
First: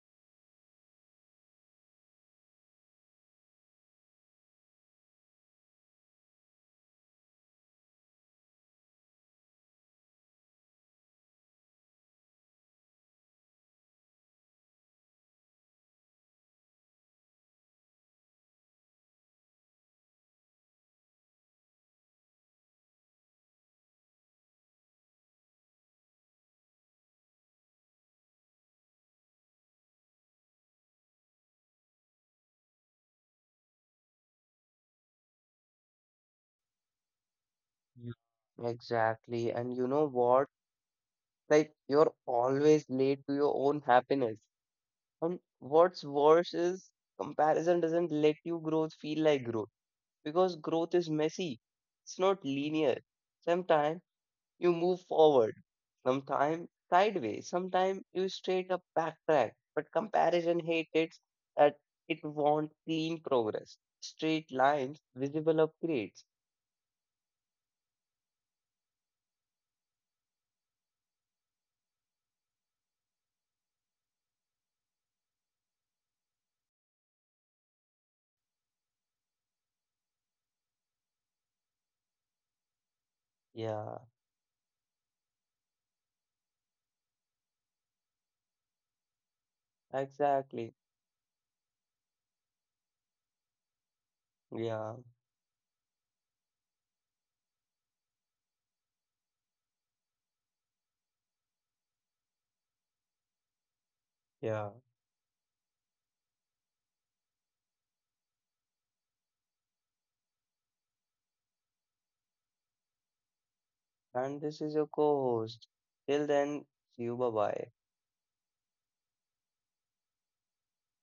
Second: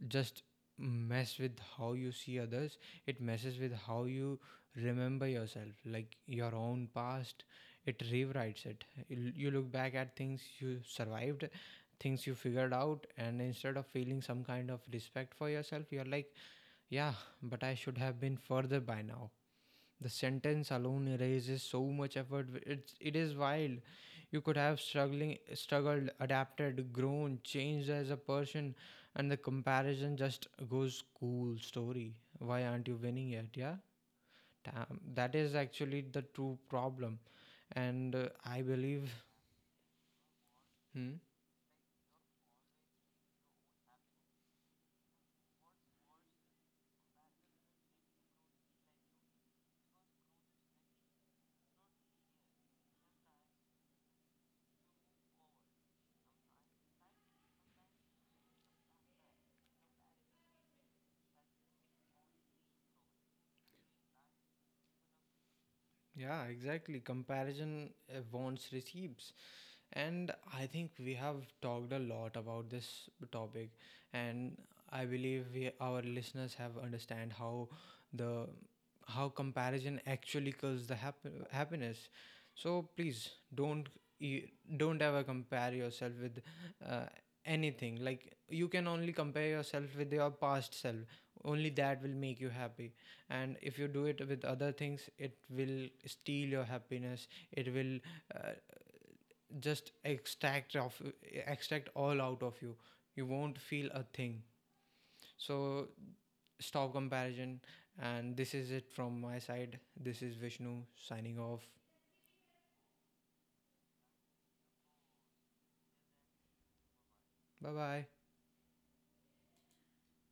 S1: just mess with how you see others, it messes with how you remember yourself, like your own past. It rewrites it. You look back at things you survived, things you figured out, and instead of feeling some kind of respect for yourself, you're like, yeah, but I should have been further by now. The sentence alone erases so much effort. It is wild. You could have struggled, adapted, grown, changed as a person, and the comparison just goes, cool story. Why aren't you winning yet? Yeah, damn. That is actually the true problem, and I
S2: Yeah.
S1: believe.
S2: Exactly. And you know what?
S1: Hmm?
S2: Like, you're always late to your own happiness. And what's worse is comparison doesn't let you growth feel like growth, because growth is messy. It's not linear. Sometimes you move forward, sometimes sideways, sometimes you straight up backtrack. But comparison hates that, it wants clean progress, straight lines, visible upgrades.
S1: Yeah, exactly. Comparison wants receipts. And I think we have talked a lot about this topic, and I believe we, our listeners have understand how the how comparison actually kills the happiness. So please
S2: Yeah,
S1: don't e- don't ever compare yourself with uh, anything. Like you can only compare yourself with
S2: exactly.
S1: your past self. Only that will make you happy. And if you do it
S2: Yeah,
S1: with other things, it will steal your happiness. It will uh, just extract all out of you, you won't feel a
S2: yeah.
S1: thing. So stop comparison, and this is it from my side. This is Vishnu signing off.
S2: And this is your co host. Till then, see you, bye bye.
S1: Bye bye.